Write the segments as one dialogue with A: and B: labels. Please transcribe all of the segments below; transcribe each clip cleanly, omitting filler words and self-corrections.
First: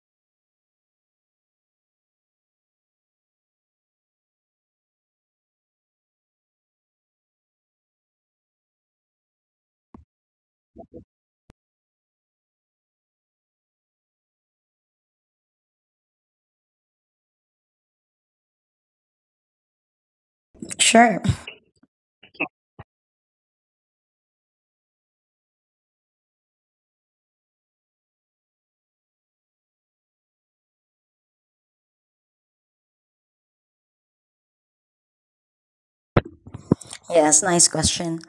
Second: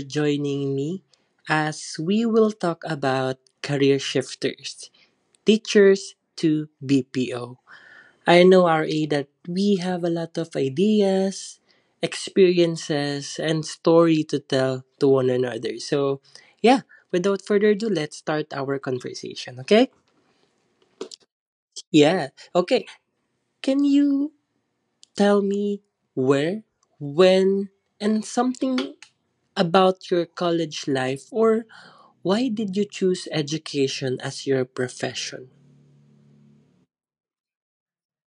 A: joining me as we will talk about career shifters, teachers to BPO. I know, RA, that we have a lot of ideas, experiences, and story to tell to one another. Yeah, without further ado, let's start our conversation, okay?
B: Sure.
A: Yeah, okay. Can you tell me where, when, and something about your college life? Or why did you choose education as your profession?
B: Yes, nice question.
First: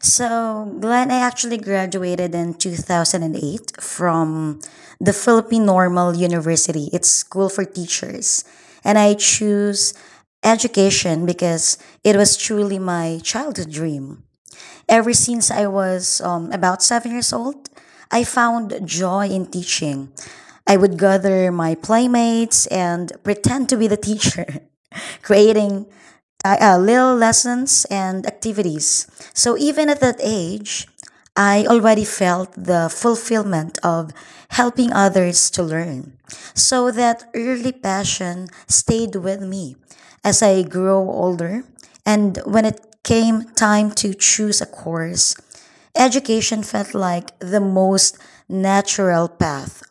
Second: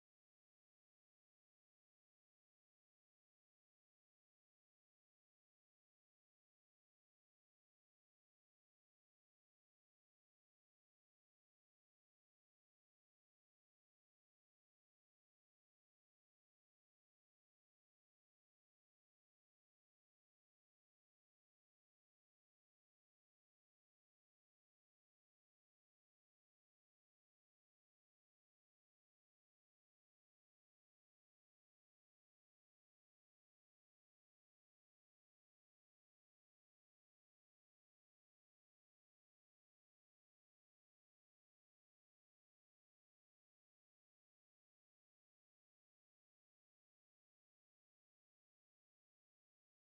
B: So, Glenn, I actually graduated in 2008 from the Philippine Normal University. It's school for teachers. And I choose education because it was truly my childhood dream. Ever since I was about 7 years old, I found joy in teaching. I would gather my playmates and pretend to be the teacher. Creating little lessons and activities. So even at that age, I already felt the fulfillment of helping others to learn. So that early passion stayed with me as I grew older. And when it came time to choose a course, education felt like the most natural path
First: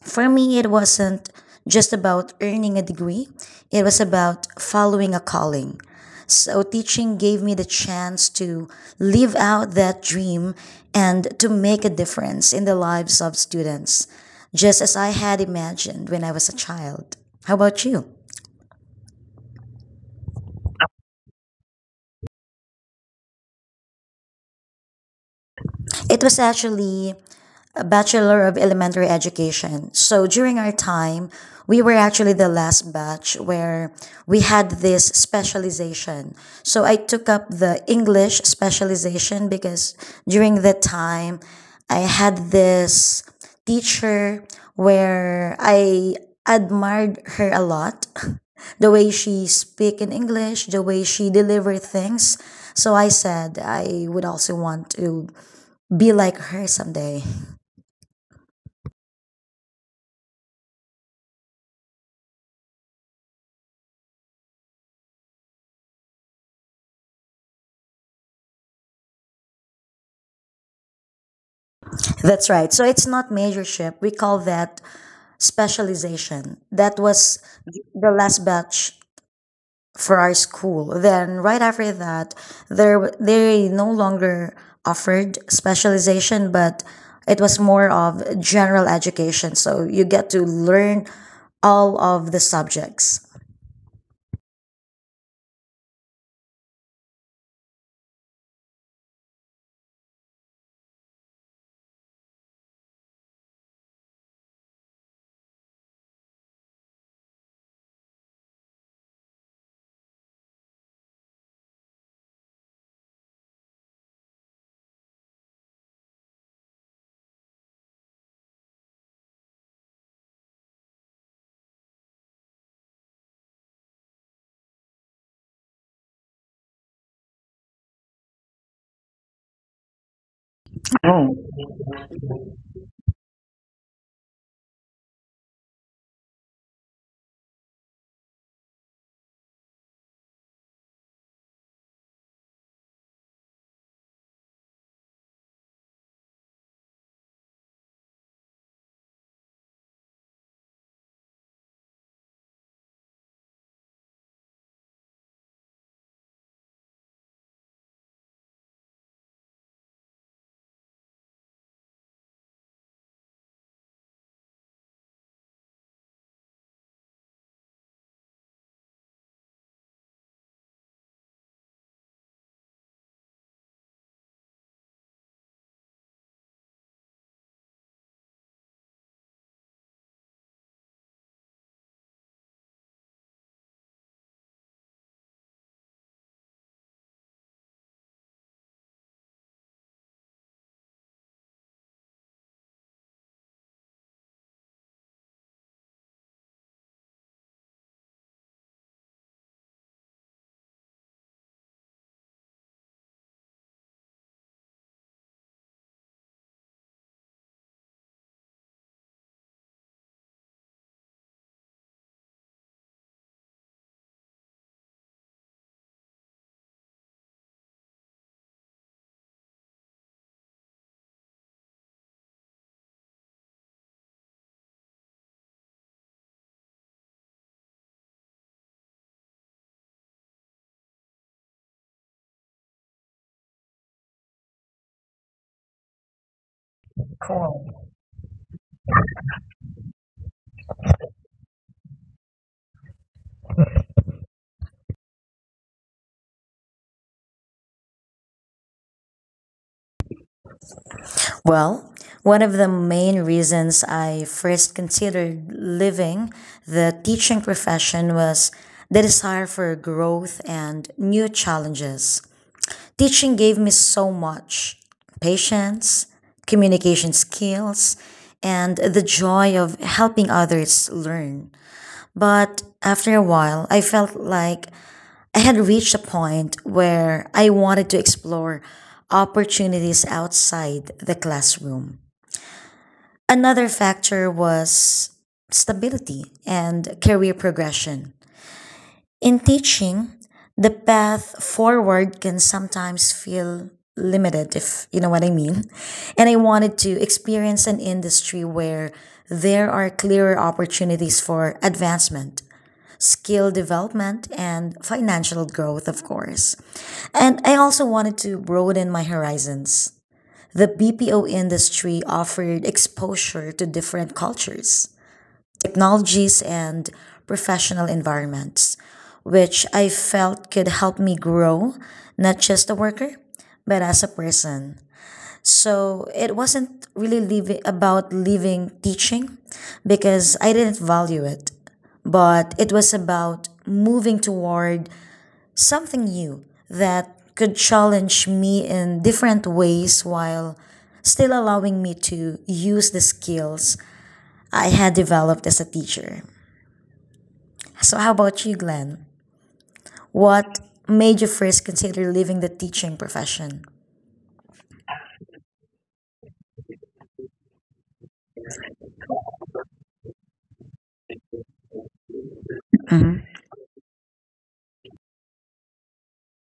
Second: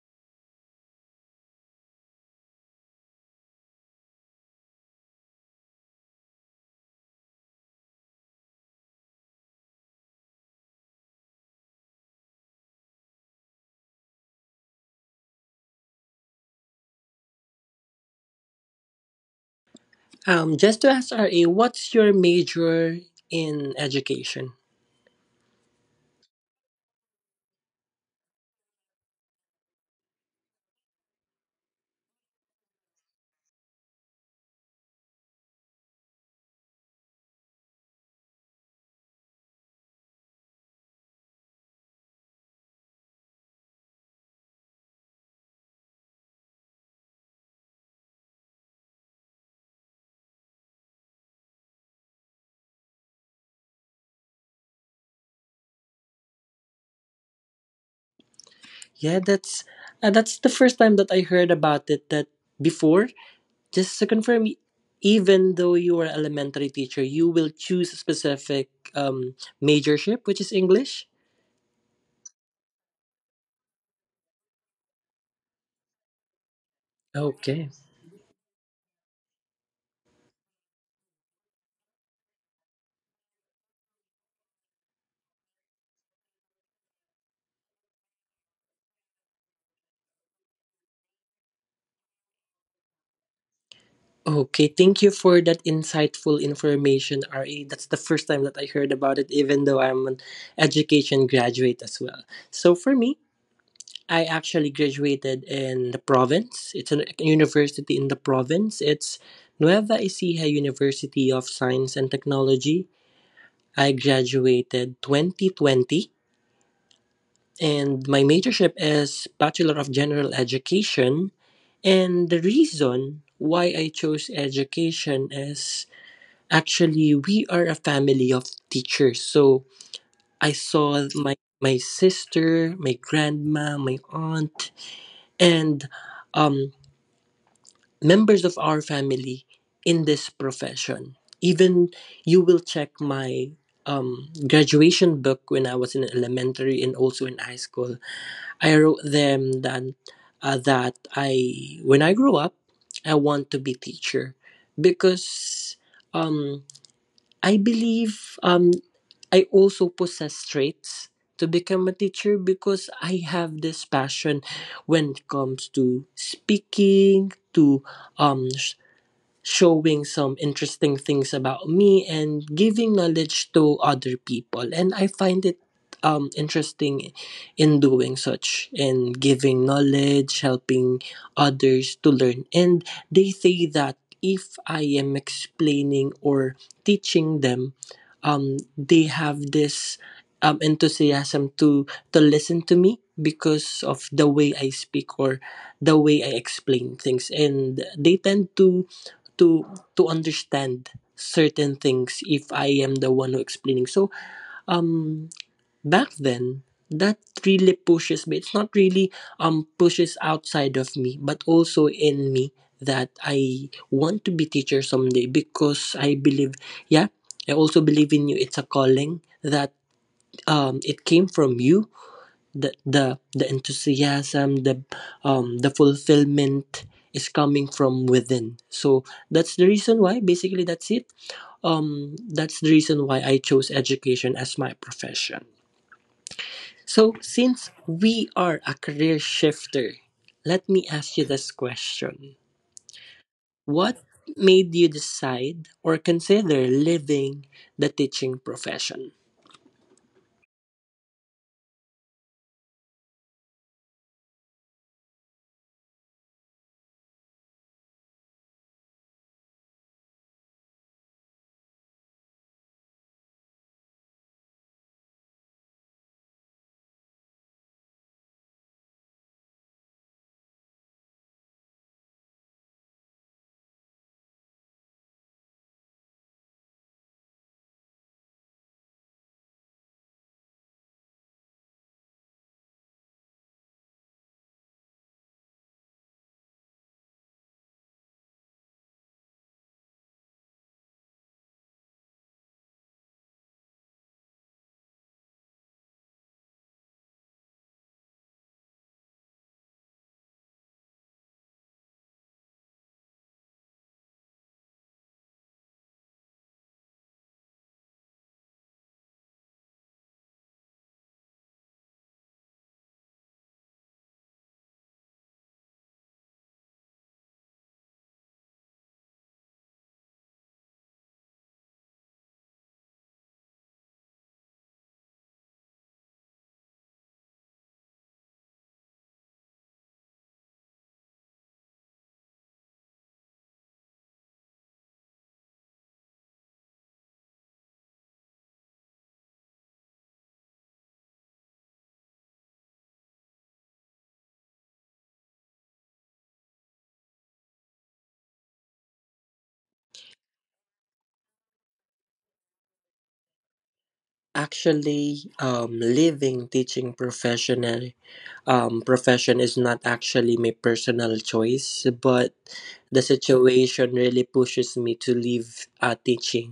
B: for me. It wasn't just about earning a degree, it was about following a calling. So, teaching gave me the chance to live out that dream and to make a difference in the lives of students, just as I had imagined when I was a child. How about you?
A: Just to ask RA, what's your major in education?
B: It was actually a Bachelor of Elementary Education. So during our time, we were actually the last batch where we had this specialization. So I took up the English specialization because during that time, I had this teacher where I admired her a lot. The way she speak in English, the way she deliver things. So I said I would also want to be like her someday.
A: Yeah, that's that's the first time that I heard about it. That before, just to confirm, even though you are elementary teacher, you will choose a specific majorship, which is English.
B: That's right. So it's not majorship. We call that specialization. That was
A: Okay.
B: the last batch for our school. Then right after that, there they no longer offered specialization, but it was more of general education. So you get to learn all of the subjects.
A: Okay, thank you for that insightful information, RA. That's the first time that I heard about it, even though I'm an education graduate as well. So for me, I actually graduated in the province. It's a university in the province. It's Nueva Ecija University of Science and Technology. I graduated 2020 and my majorship is Bachelor of General Education. And the reason why I chose education is, actually, we are a family of teachers. So I saw my sister, my grandma, my aunt, and um, members of our family in this profession. Even you will check my graduation book when I was in elementary and also in high school. I wrote them that that I when I grow up, I want to be teacher because um, I believe. I also possess traits to become a teacher because I have this passion when it comes to speaking, to um sh- showing some interesting things about me and giving knowledge to other people, and I find it interesting in doing such, and giving knowledge, helping others to learn. And they say that if I am explaining or teaching them, they have this enthusiasm to listen to me because of the way I speak or the way I explain things, and they tend to to understand certain things if I am the one who explaining. So um back then that really pushes me. It's not really pushes outside of me, but also in me, that I want to be teacher someday because I believe, yeah, I also believe in you. It's a calling that it came from you. The enthusiasm, the fulfillment is coming from within. So that's the reason why, basically, that's it. That's the reason why I chose education as my profession. So since we are a career shifter, let me ask you this question: what made you decide or consider leaving the teaching profession?
B: Well, one of the main reasons I first considered leaving the teaching profession was the desire for growth and new challenges. Teaching gave me so much patience, communication skills, and the joy of helping others learn. But after a while, I felt like I had reached a point where I wanted to explore opportunities outside the classroom. Another factor was stability and career progression. In teaching, the path forward can sometimes feel limited, if you know what I mean. And I wanted to experience an industry where there are clearer opportunities for advancement, skill development, and financial growth, of course. And I also wanted to broaden my horizons. The BPO industry offered exposure to different cultures, technologies and professional environments, which I felt could help me grow, not just a worker, but as a person. So it wasn't really leaving, about leaving teaching because I didn't value it, but it was about moving toward something new that could challenge me in different ways while still allowing me to use the skills I had developed as a teacher. So, how about you, Glenn? What made you first consider leaving the teaching profession?
A: Actually, leaving teaching profession is not actually my personal choice, but the situation really pushes me to leave teaching.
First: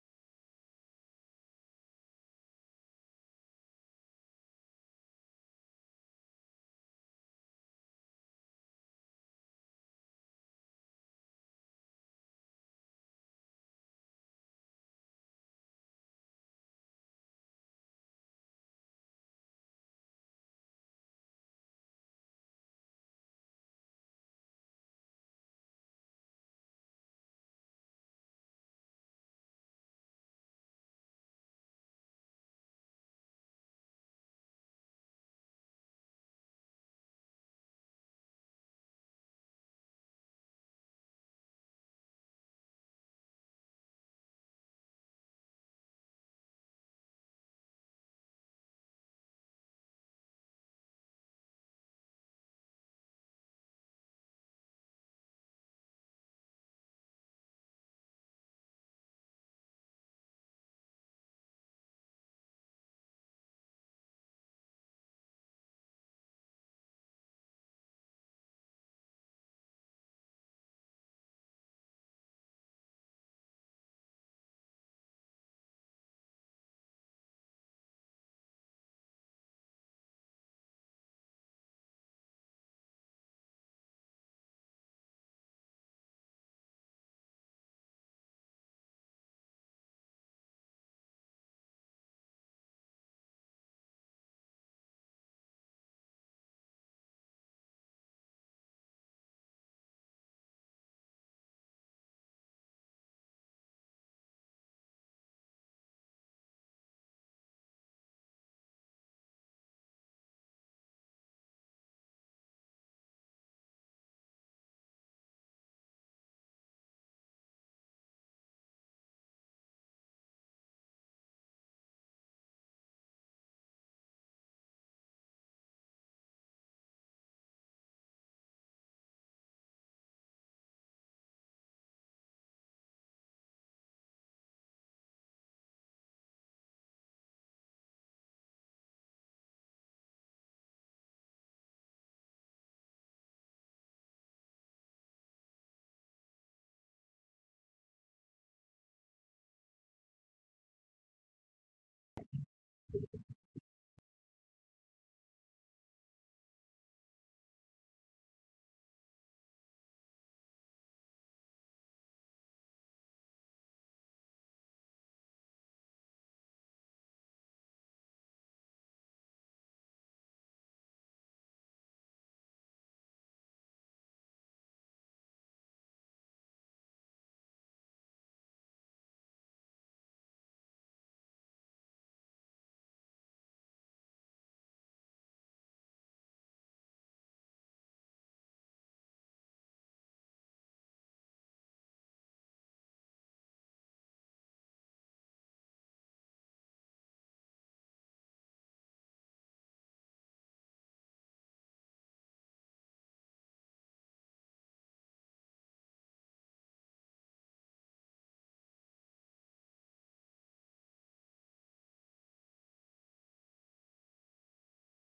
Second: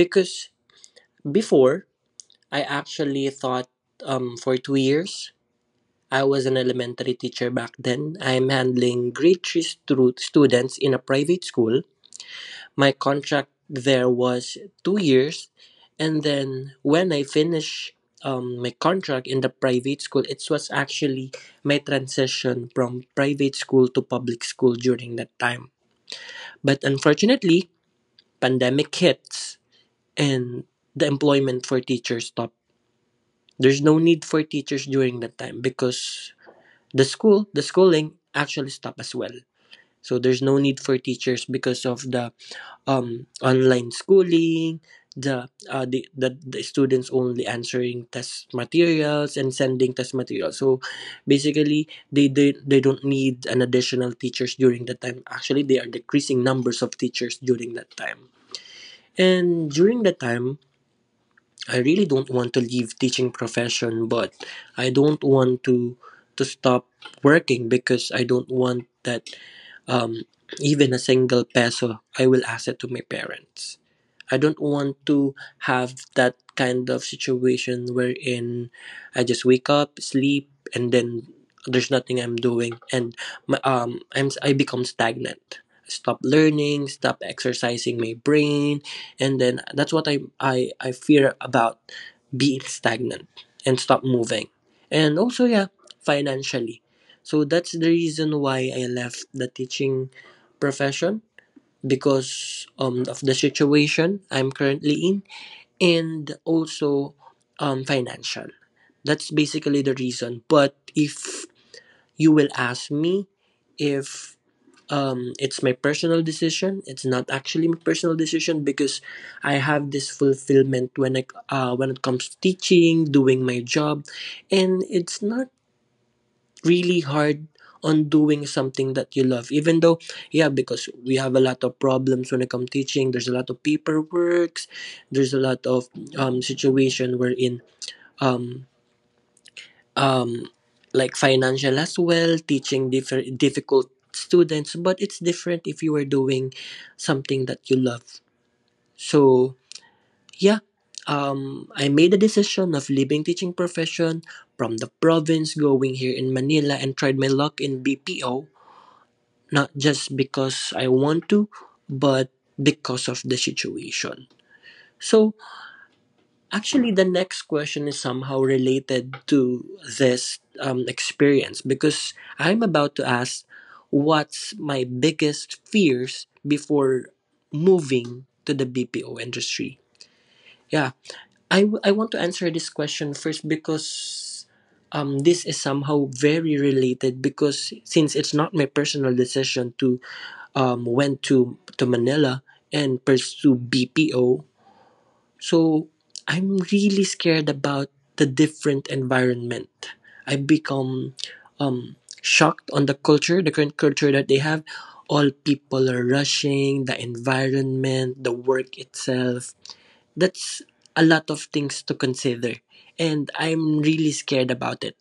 A: Because before, I actually thought, for 2 years, I was an elementary teacher back then. I'm handling grade three students in a private school. My contract there was 2 years, and then when I finish my contract in the private school, it was actually my transition from private school to public school during that time. But unfortunately, pandemic hits and the employment for teachers stopped. There's no need for teachers during that time because the school, the schooling actually stopped as well. So there's no need for teachers because of the online schooling. The, the students only answering test materials and sending test materials. So basically, they don't need an additional teachers during that time. Actually, they are decreasing numbers of teachers during that time. And during that time, I really don't want to leave teaching profession, but I don't want to stop working because I don't want that, um, even a single peso, I will ask it to my parents. I don't want to have that kind of situation wherein I just wake up, sleep, and then there's nothing I'm doing, and my, I'm I become stagnant. Stop learning, stop exercising my brain, and then that's what I fear about, being stagnant and stop moving. And also, yeah, financially. So that's the reason why I left the teaching profession because, of the situation I'm currently in, and also financial. That's basically the reason. But if you will ask me if, it's my personal decision, it's not actually my personal decision because I have this fulfillment when when it comes to teaching, doing my job, and it's not really hard on doing something that you love. Even though, yeah, because we have a lot of problems when it comes to teaching, there's a lot of paperwork, there's a lot of situation wherein, um um like financial as well, teaching different difficult students. But it's different if you are doing something that you love. So yeah, I made a decision of leaving teaching profession, from the province going here in Manila and tried my luck in BPO, not just because I want to, but because of the situation. So, actually, the next question is somehow related to this experience because I'm about to ask what's my biggest fears before moving to the BPO industry. Yeah, I want to answer this question first because, this is somehow very related because since it's not my personal decision to to Manila and pursue BPO, so I'm really scared about the different environment. I become, um, shocked on the culture, the current culture that they have. All people are rushing, the environment, the work itself. That's a lot of things to consider, and I'm really scared about it.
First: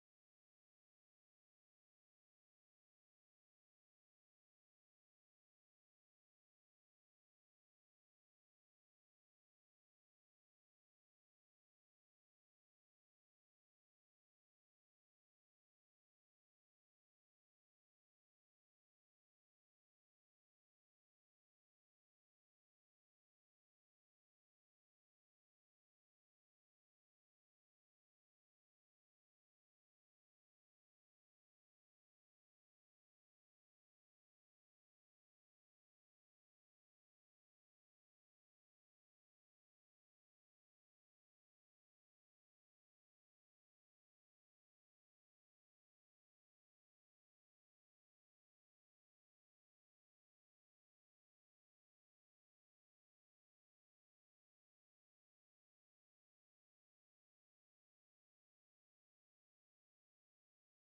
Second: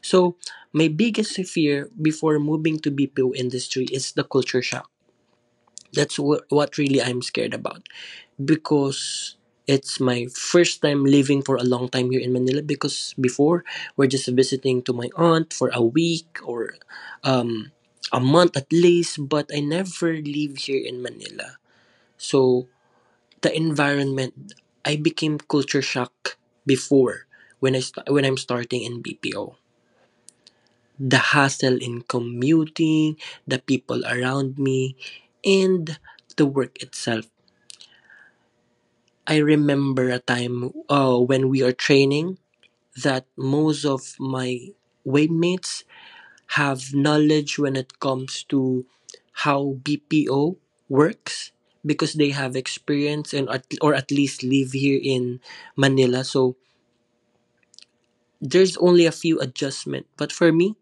A: So my biggest fear before moving to BPO industry is the culture shock. What really I'm scared about. Because it's my first time living for a long time here in Manila. Because before, we're just visiting to my aunt for a week or, um, a month at least, but I never live here in Manila. So the environment. I became culture shock before when I'm starting in BPO. The hassle in commuting, the people around me, and the work itself. I remember a time when we are training, that most of my waymates have knowledge when it comes to how BPO works because they have experience and at, or at least live here in Manila. So there's only a few adjustment, but for me,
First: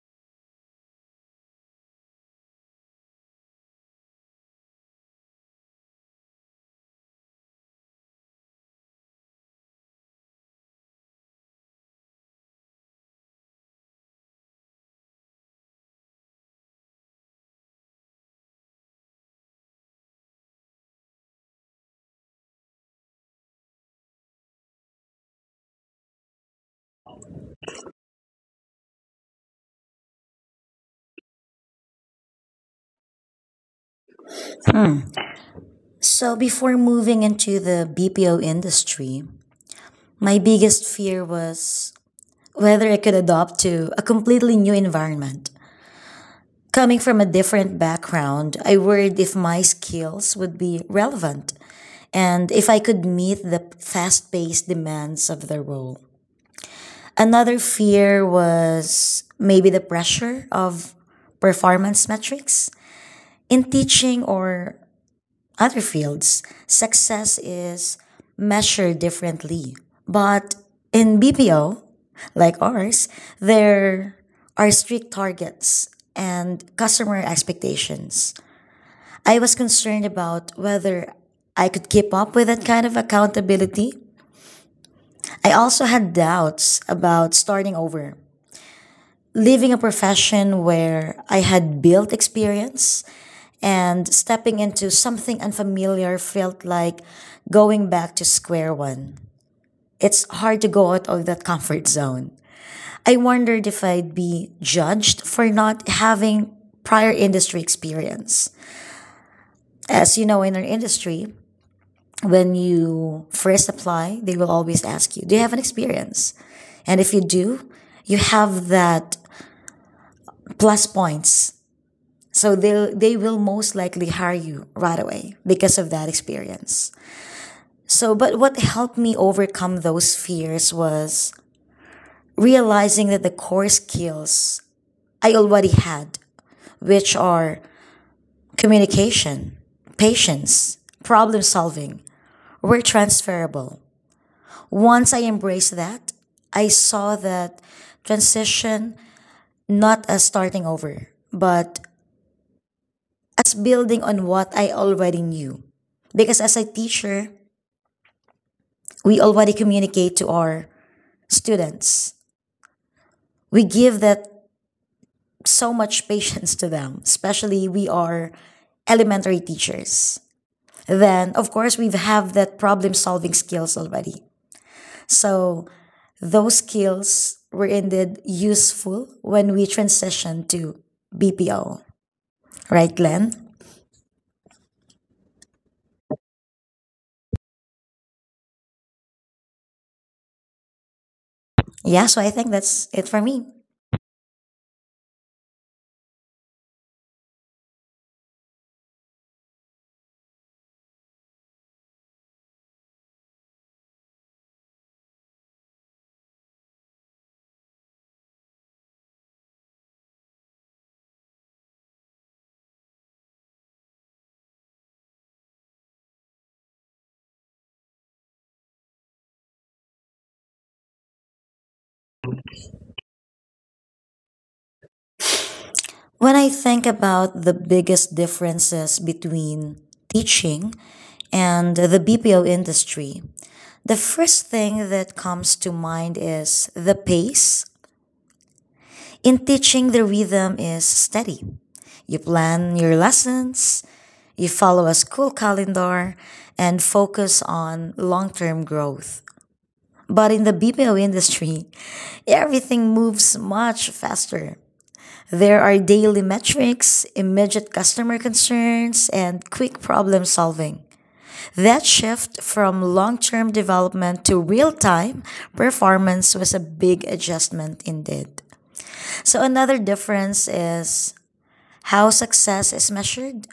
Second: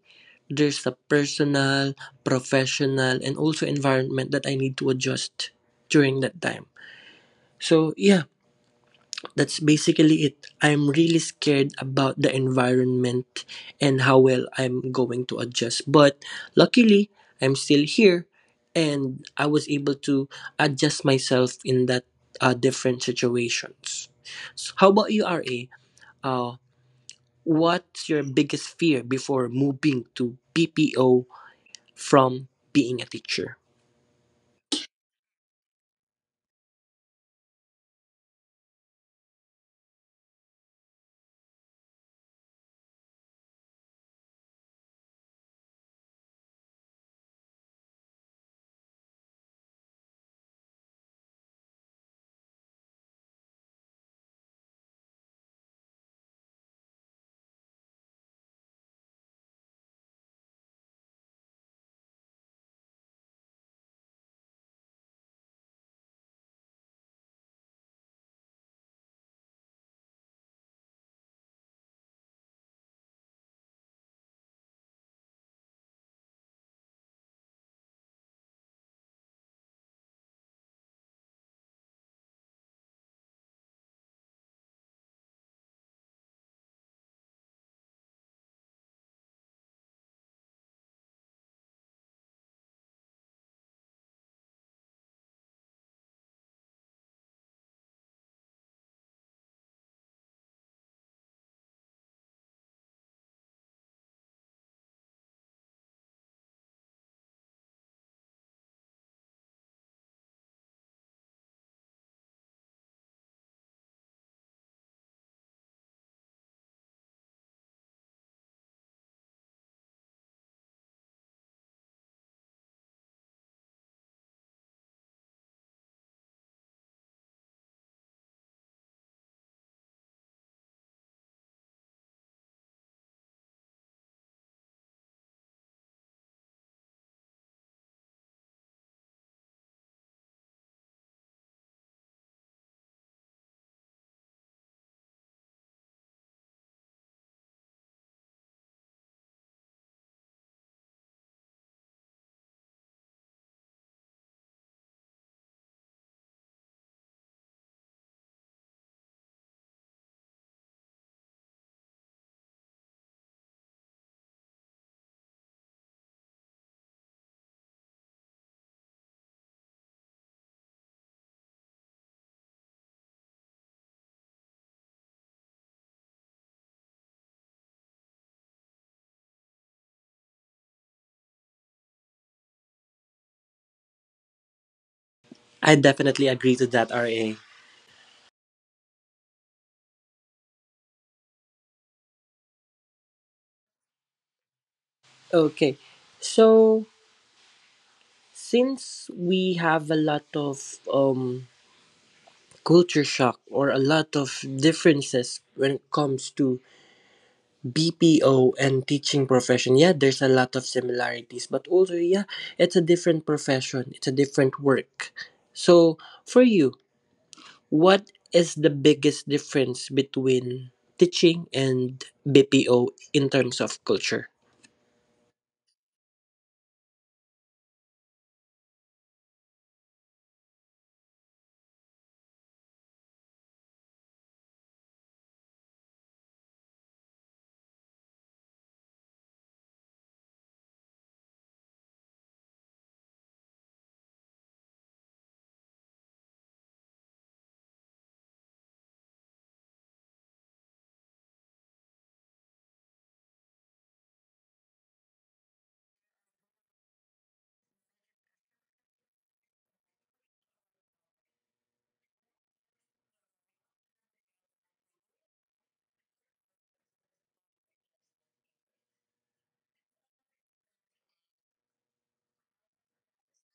A: there's a personal, professional, and also environment that I need to adjust during that time. So yeah, that's basically it. I'm really scared about the environment and how well I'm going to adjust. But luckily, I'm still here, and I was able to adjust myself in that different situations. So how about you, RA? Uh, What's your biggest fear before moving to BPO from being a teacher?
B: Mm-hmm. So, before moving into the BPO industry, my biggest fear was whether I could adapt to a completely new environment. Coming from a different background, I worried if my skills would be relevant and if I could meet the fast paced demands of the role. Another fear was maybe the pressure of performance metrics. In teaching or other fields, success is measured differently. But in BPO, like ours, there are strict targets and customer expectations. I was concerned about whether I could keep up with that kind of accountability. I also had doubts about starting over leaving a profession where I had built experience and stepping into something unfamiliar felt like going back to square one. It's hard to go out of that comfort zone. I wondered if I'd be judged for not having prior industry experience. As you know, in our industry, when you first apply, they will always ask you, do you have an experience? And if you do, you have that plus points. So they will most likely hire you right away because of that experience. So but what helped me overcome those fears was realizing that the core skills I already had, which are communication, patience, problem solving, were transferable. Once I embraced that, I saw that transition not as starting over, but as building on what I already knew. Because as a teacher, we already communicate to our students. We give that so much patience to them, especially we are elementary teachers. Then, of course, we have that problem solving skills already. So, those skills were indeed useful when we transitioned to BPO. Right, Glenn?
A: I definitely agree to that, RA.
B: Yeah, so I think that's it for me.
A: Okay. So, since we have a lot of culture shock or a lot of differences when it comes to BPO and teaching profession, yeah, there's a lot of similarities, but also, yeah, it's a different profession, it's a different work. So, for you, what is the biggest difference between teaching and BPO in terms of culture?
B: When I think about the biggest differences between teaching and the BPO industry, the first thing that comes to mind is the pace. In teaching, the rhythm is steady. You plan your lessons, you follow a school calendar, and focus on long term growth. But in the BPO industry, everything moves much faster. There are daily metrics, immediate customer concerns, and quick problem solving. That shift from long term development to real time performance was a big adjustment indeed. So, another difference is how success is measured.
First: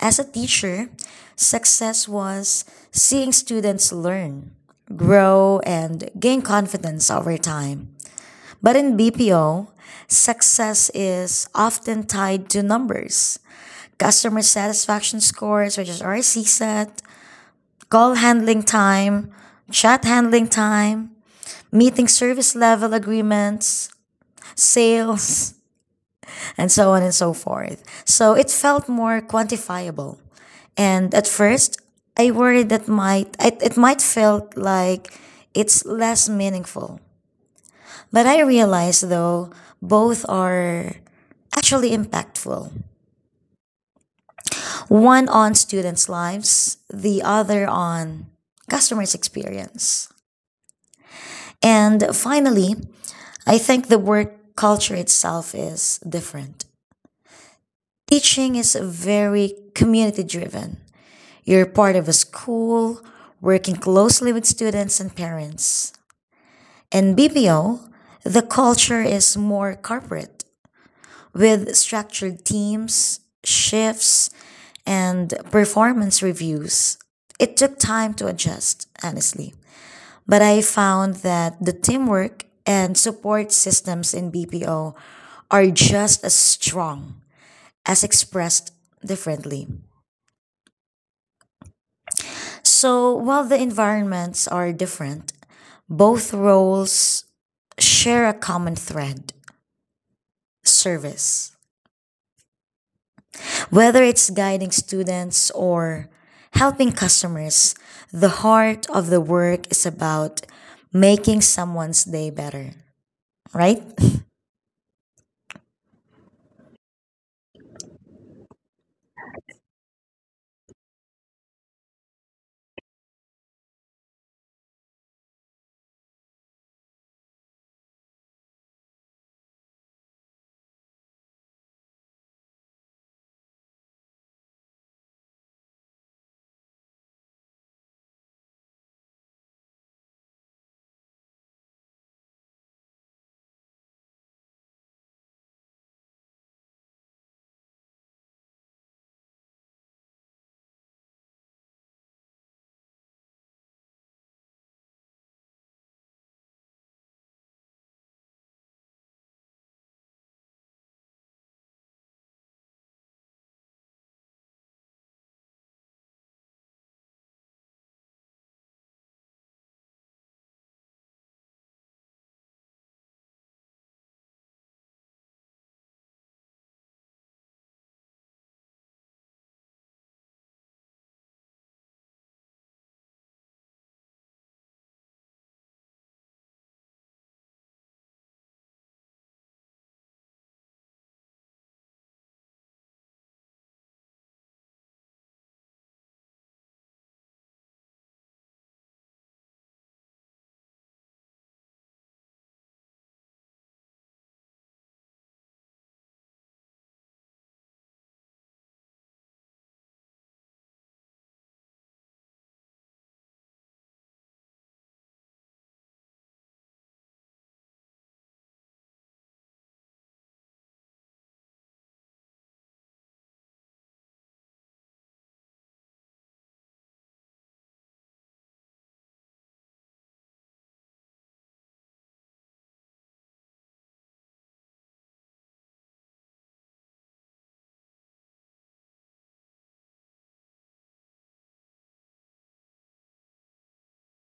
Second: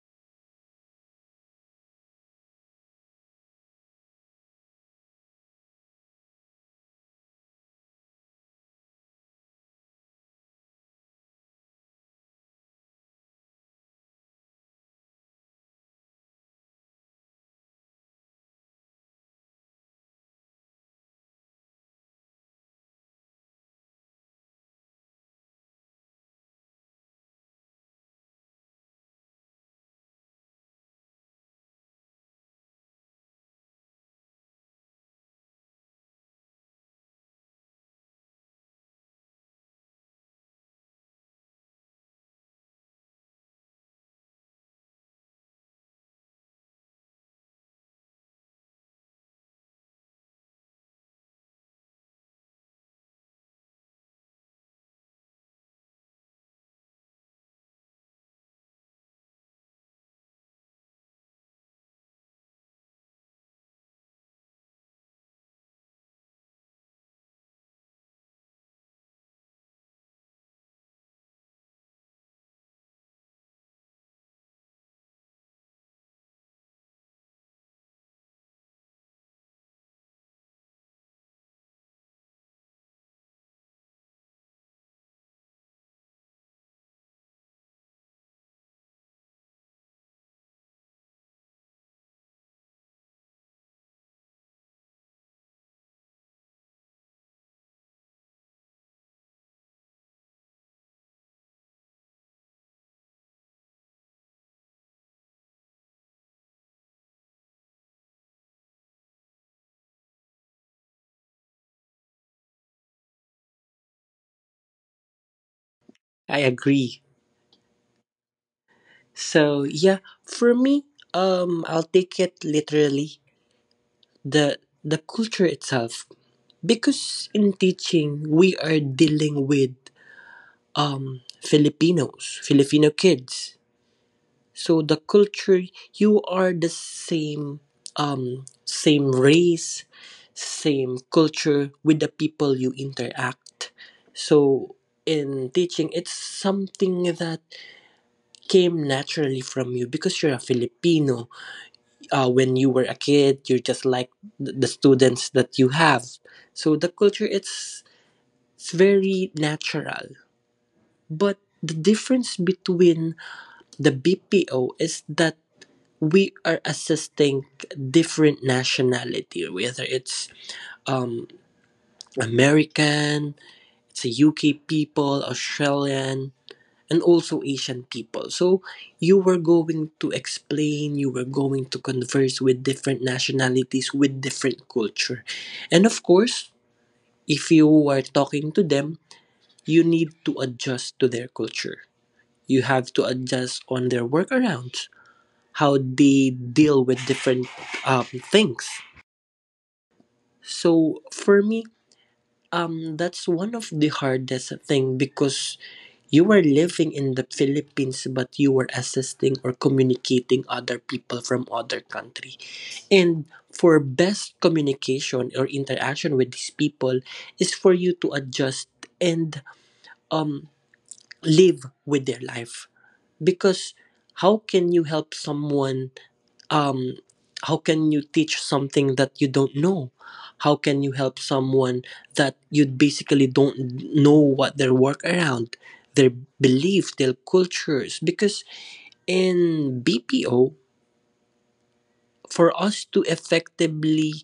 B: As a teacher, success was seeing students learn, grow, and gain confidence over time. But in BPO, success is often tied to numbers. Customer satisfaction scores, which is RC set, call handling time, chat handling time, meeting service level agreements, sales, and so on and so forth. So it felt more quantifiable. And at first, I worried that it might feel like it's less meaningful. But I realized though both are actually impactful. One on students' lives, the other on customers' experience. And finally, I think the work culture itself is different. Teaching is very community driven. You're part of a school, working closely with students and parents. In BPO, the culture is more corporate, with structured teams, shifts, and performance reviews. It took time to adjust, honestly. But I found that the teamwork and support systems in BPO are just as strong as expressed differently. So while the environments are different, both roles share a common thread service. Whether it's guiding students or helping customers, the heart of the work is about making someone's day better, right?
A: I agree. So yeah, for me, I'll take it literally, the the culture itself, because in teaching we are dealing with Filipinos, Filipino kids. So the culture, you are the same, same race, same culture with the people you interact. So in teaching it's something that came naturally from you because you're a Filipino. When you were a kid, you're just like the students that you have. So the culture, it's very natural. But the difference between the BPO is that we are assisting different nationality, whether it's um American, it's a UK people, Australian, and also Asian people. So you were going to explain, you were going to converse with different nationalities with different culture. And of course, if you are talking to them, you need to adjust to their culture, you have to adjust on their workarounds, how they deal with different um, things. So for me, that's one of the hardest thing, because you are living in the Philippines, but you are assisting or communicating other people from other country. And for best communication or interaction with these people is for you to adjust and, um, live with their life. Because how can you help someone, um, how can you teach something that you don't know? How can you help someone that you basically don't know what their work around, their belief, their cultures? Because in BPO, for us to effectively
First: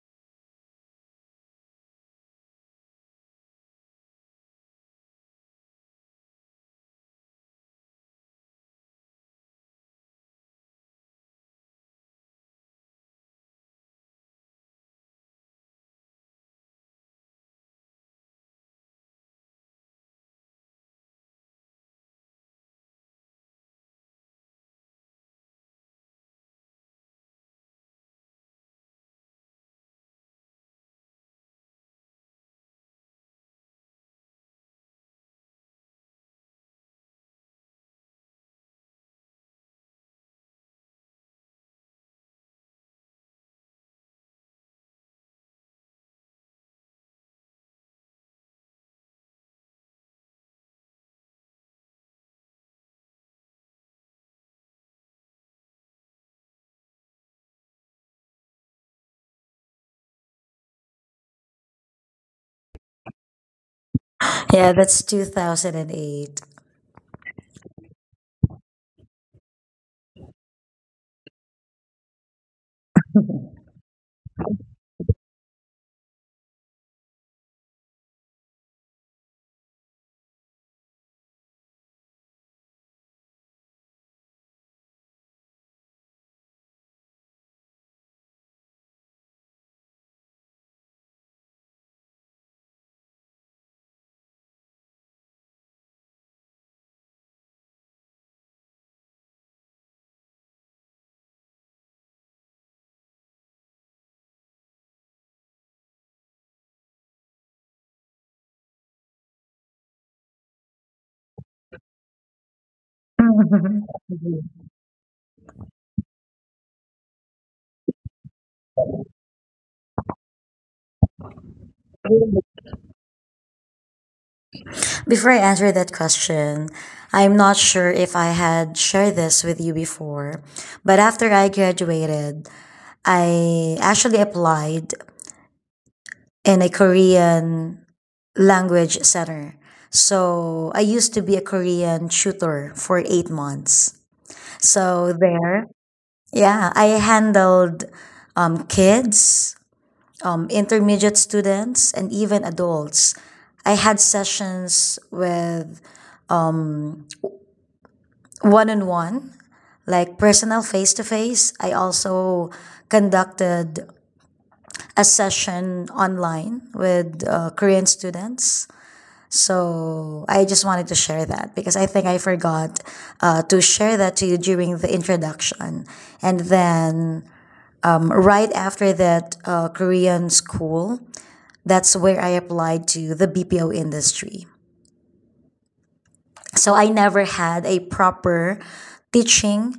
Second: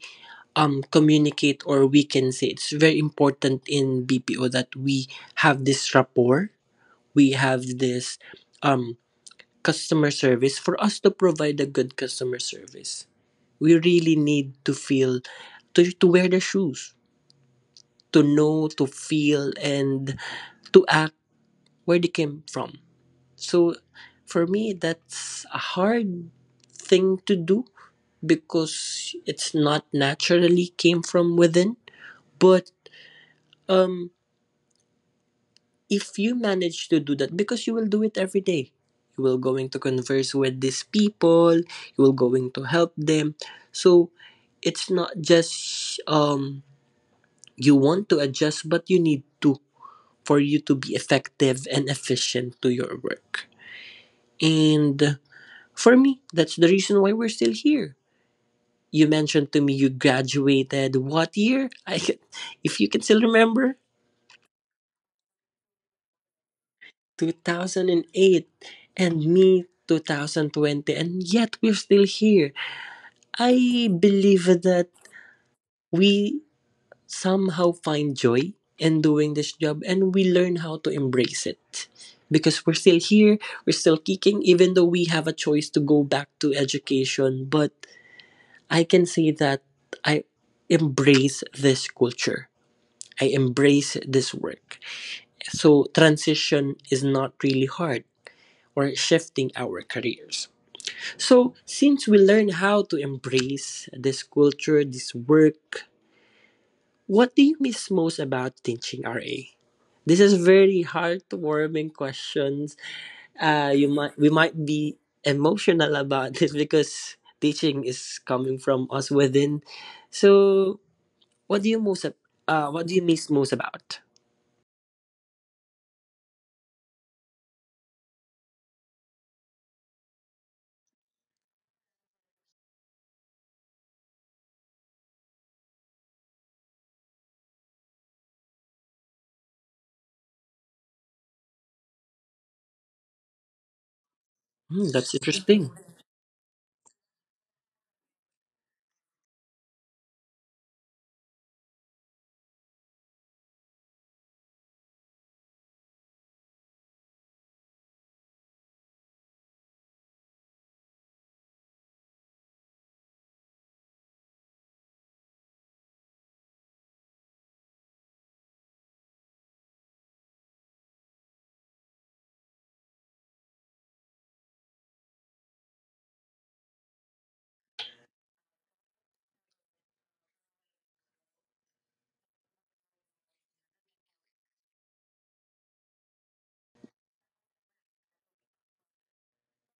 A: communicate, or we can say it's very important in BPO that we have this rapport, we have this um, customer service. For us to provide a good customer service we really need to feel, to wear their shoes, to know, to feel, and to act where they came from. So for me, that's a hard thing to do because it's not naturally came from within. But um if you manage to do that, because you will do it every day, you will going to converse with these people, you will going to help them. So it's not just you want to adjust, but you need to, for you to be effective and efficient to your work. And for me, that's the reason why we're still here. You mentioned to me you graduated what year? I if you can still remember,
B: Yeah, that's 2008.
A: 2008, and me 2020, and yet we're still here. I believe that we somehow find joy in doing this job, and we learn how to embrace it, because we're still here, we're still kicking, even though we have a choice to go back to education. But I can say that I embrace this culture, I embrace this work, so transition is not really hard, or shifting our careers. So since we learn how to embrace this culture, this work. What do you miss most about teaching, RA? This is very heartwarming questions. You might We might be emotional about this because teaching is coming from us within. So, what do you what do you miss most about?
B: Before I answer that question, I'm not sure if I had shared this with you before, but after I graduated, I actually applied in a Korean language center. So I used to be a Korean tutor for 8 months.
A: Hmm, that's
B: So there,
A: interesting.
B: yeah, I handled kids, intermediate students, and even adults. I had sessions with one on one like personal face to face. I also conducted a session online with Korean students. So I just wanted to share that because I think I forgot to share that to you during the introduction. And then right after that Korean school, that's where I applied to the BPO industry. So I never had a proper teaching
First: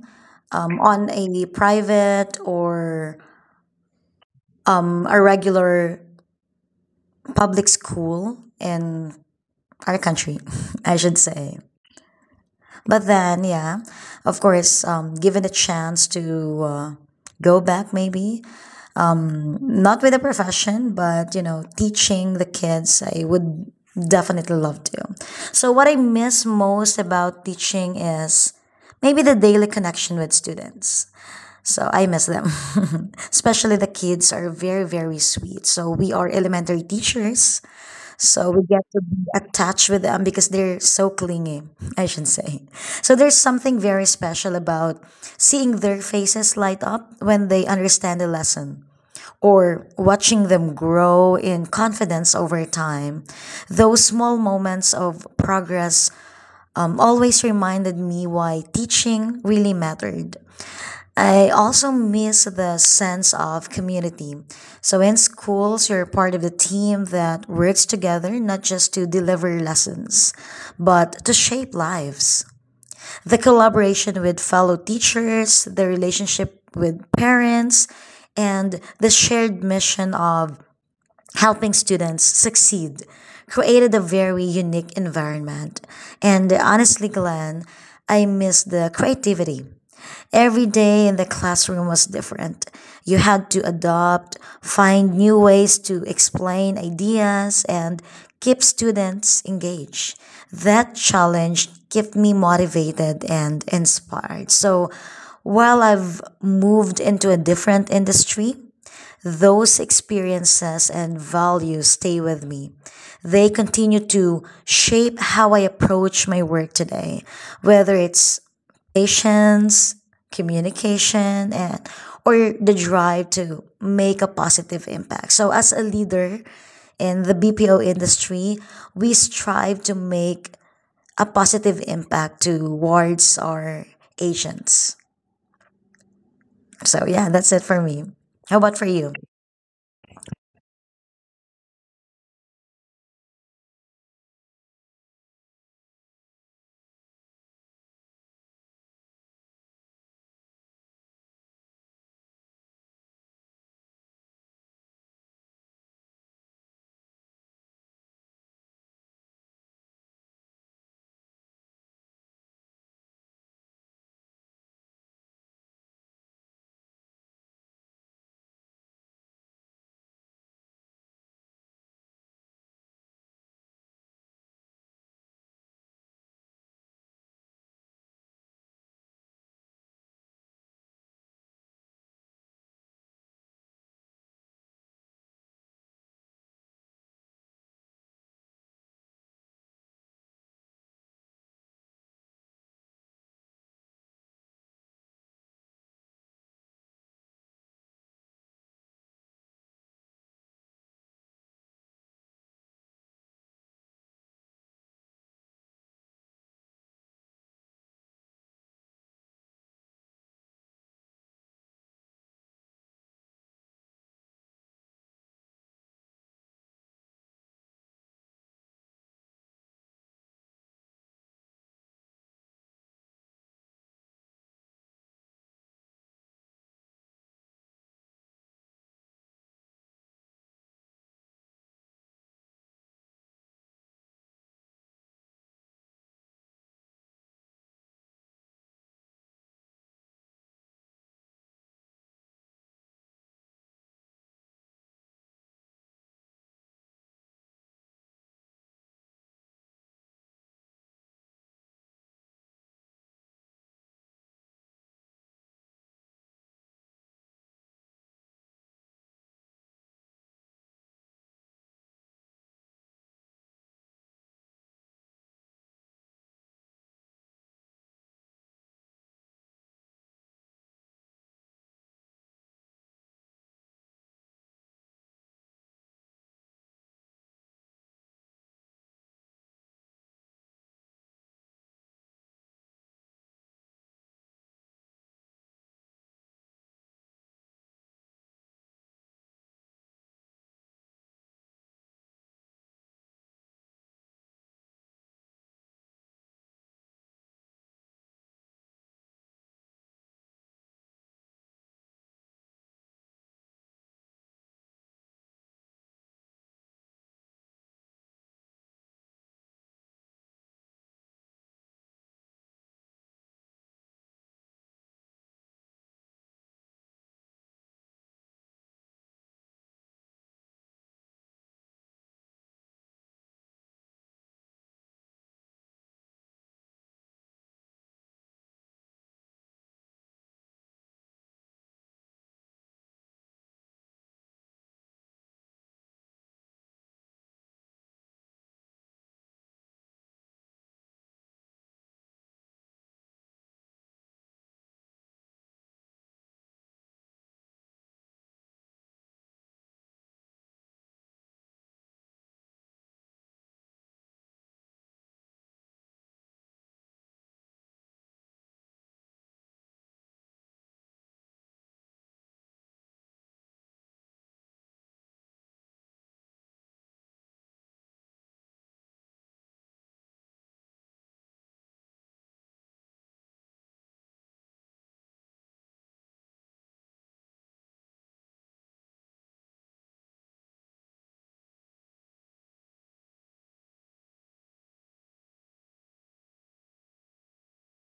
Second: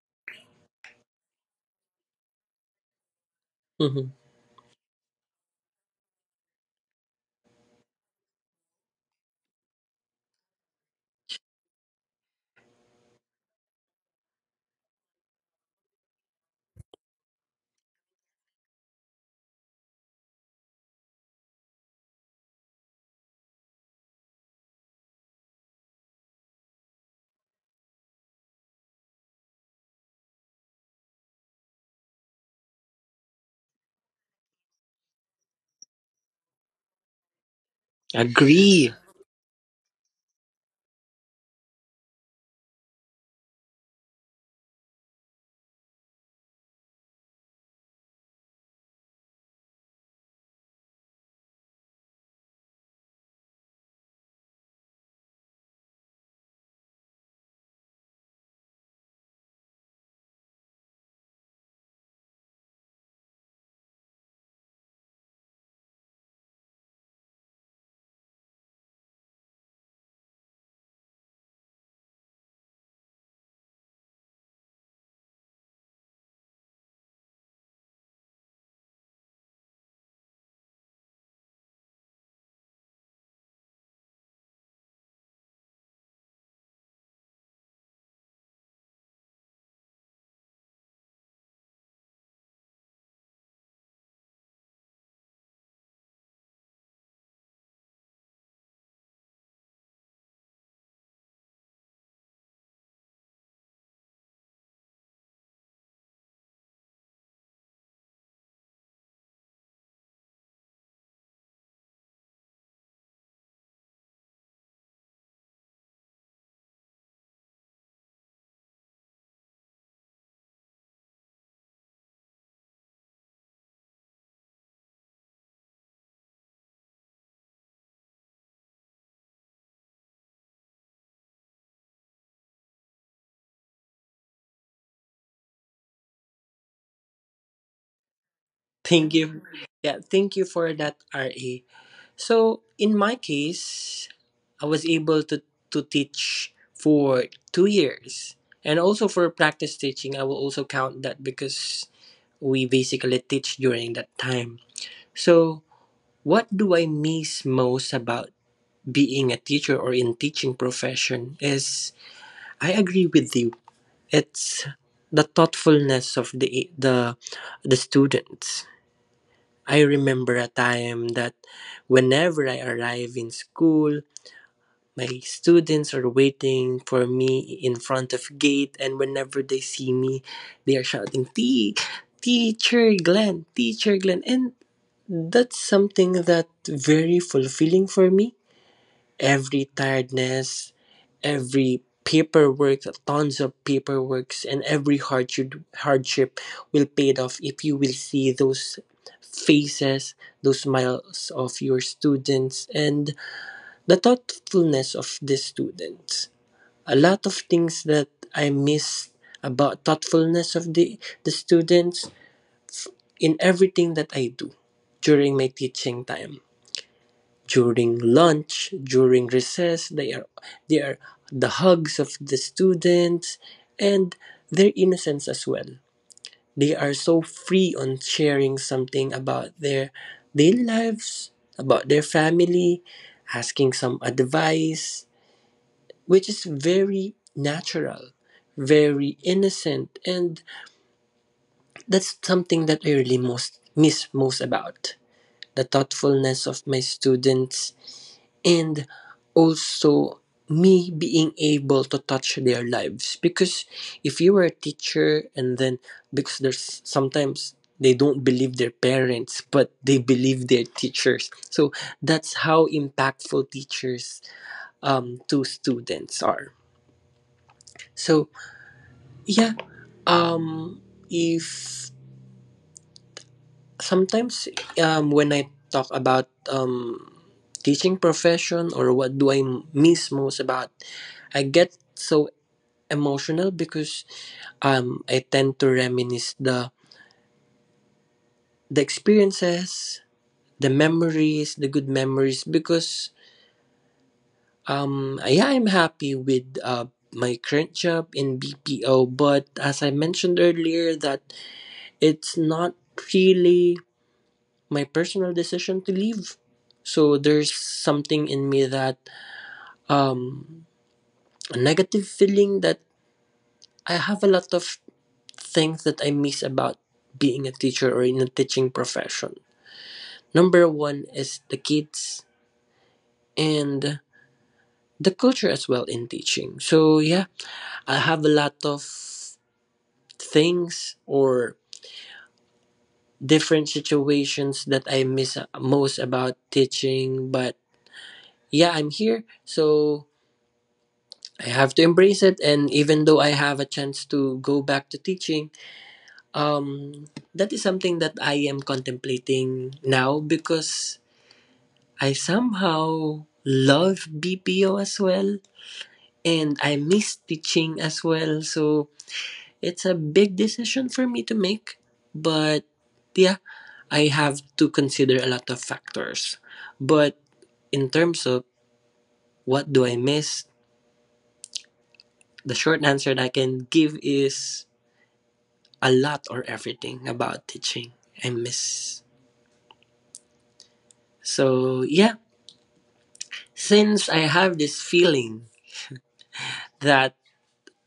B: on a private or
A: Hmm.
B: a regular public school in our country, I should say. But then, yeah, of course, given a chance to go back, maybe not with a profession, but you know, teaching the kids, I would definitely love to. So, what I miss most about teaching is maybe the daily connection with students. So I miss them. Especially the kids are very, very sweet. So we are elementary teachers. So we get
A: Agree.
B: to be attached with them because they're so clingy, I should say. So there's something very special about seeing their faces light up when they understand a lesson or watching them grow in confidence over time. Those small moments of progress always reminded me why teaching really mattered. I also miss the sense of community. So in schools, you're part of the team that works together, not just to deliver lessons, but to shape lives. The collaboration with fellow teachers, the relationship with parents, and the shared mission of helping students succeed created a very unique environment. And honestly, Glenn, I miss the creativity. Every day in the classroom was different. You had to adopt, find new ways to explain ideas, and keep students engaged. That challenge kept me motivated and inspired. So while I've moved into a different industry, those experiences and values stay with me. They continue to shape how I approach my work today, whether it's patience, communication, and or the drive to make a positive impact. So as a leader in the BPO industry, we strive to make a positive impact towards our agents. So yeah, that's it for me. How about for you?
A: Thank you. Yeah, thank you for that, RA. So in my case, I was able to teach for 2 years. And also for practice teaching, I will also count that because we basically teach during that time. So what do I miss most about being a teacher or in teaching profession is, I agree with you. It's the thoughtfulness of the the students. I remember a time that whenever I arrive in school, my students are waiting for me in front of gate, and whenever they see me they are shouting, Teacher Glenn, teacher Glenn," and that's something that very fulfilling for me. Every tiredness, every paperwork, tons of paperworks, and every hardship will paid off if you will see those faces, those smiles of your students, and the thoughtfulness of the students. A lot of things that I miss about thoughtfulness of the students in everything that I do during my teaching time. During lunch, during recess, they are the hugs of the students, and their innocence as well. They are so free on sharing something about their daily lives, about their family, asking some advice, which is very natural, very innocent, and that's something that I really most miss most about, the thoughtfulness of my students, and also me being able to touch their lives. Because if you were a teacher, and then because there's sometimes they don't believe their parents but they believe their teachers, so that's how impactful teachers to students are. So yeah. Um, if sometimes when I talk about teaching profession or what do I miss most about, I get so emotional because I tend to reminisce the experiences, the memories, the good memories. Because yeah, I'm happy with my current job in BPO, but as I mentioned earlier, that it's not really my personal decision to leave. So there's something in me that um, a negative feeling, that I have a lot of things that I miss about being a teacher or in a teaching profession. Number one is the kids, and the culture as well in teaching. So yeah, I have a lot of things or different situations that I miss most about teaching, but yeah, I'm here. So I have to embrace it. And even though I have a chance to go back to teaching, um, that is something that I am contemplating now, because I somehow love BPO as well, and I miss teaching as well. So it's a big decision for me to make. But yeah, I have to consider a lot of factors. But in terms of what do I miss, the short answer that I can give is, a lot or everything about teaching, I miss. So yeah, since I have this feeling that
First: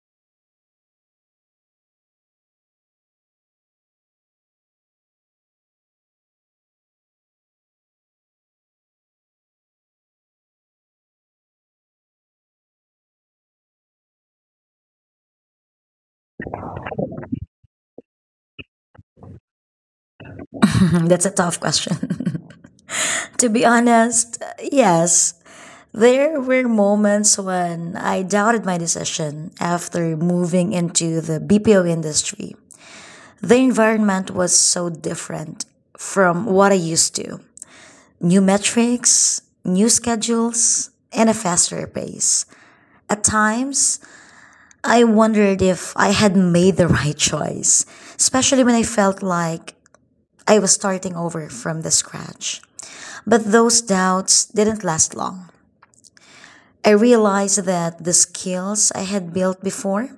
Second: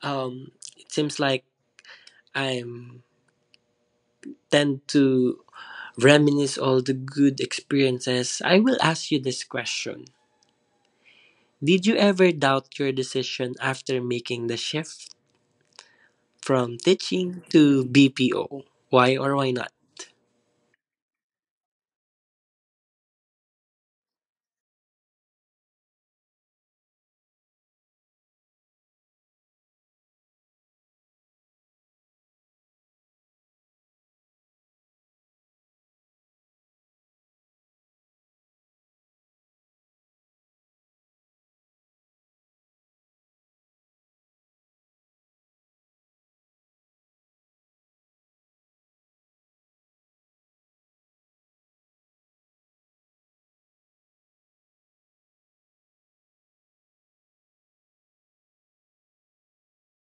A: um, it seems like I'm tend to reminisce all the good experiences, I will ask you this question. Did you ever doubt your decision after making the shift from teaching to BPO? Why or why not?
B: That's a tough question. To be honest, yes, there were moments when I doubted my decision after moving into the BPO industry. The environment was so different from what I used to. New metrics, new schedules, and a faster pace. At times, I wondered if I had made the right choice, especially when I felt like I was starting over from the scratch. But those doubts didn't last long. I realized that the skills I had built before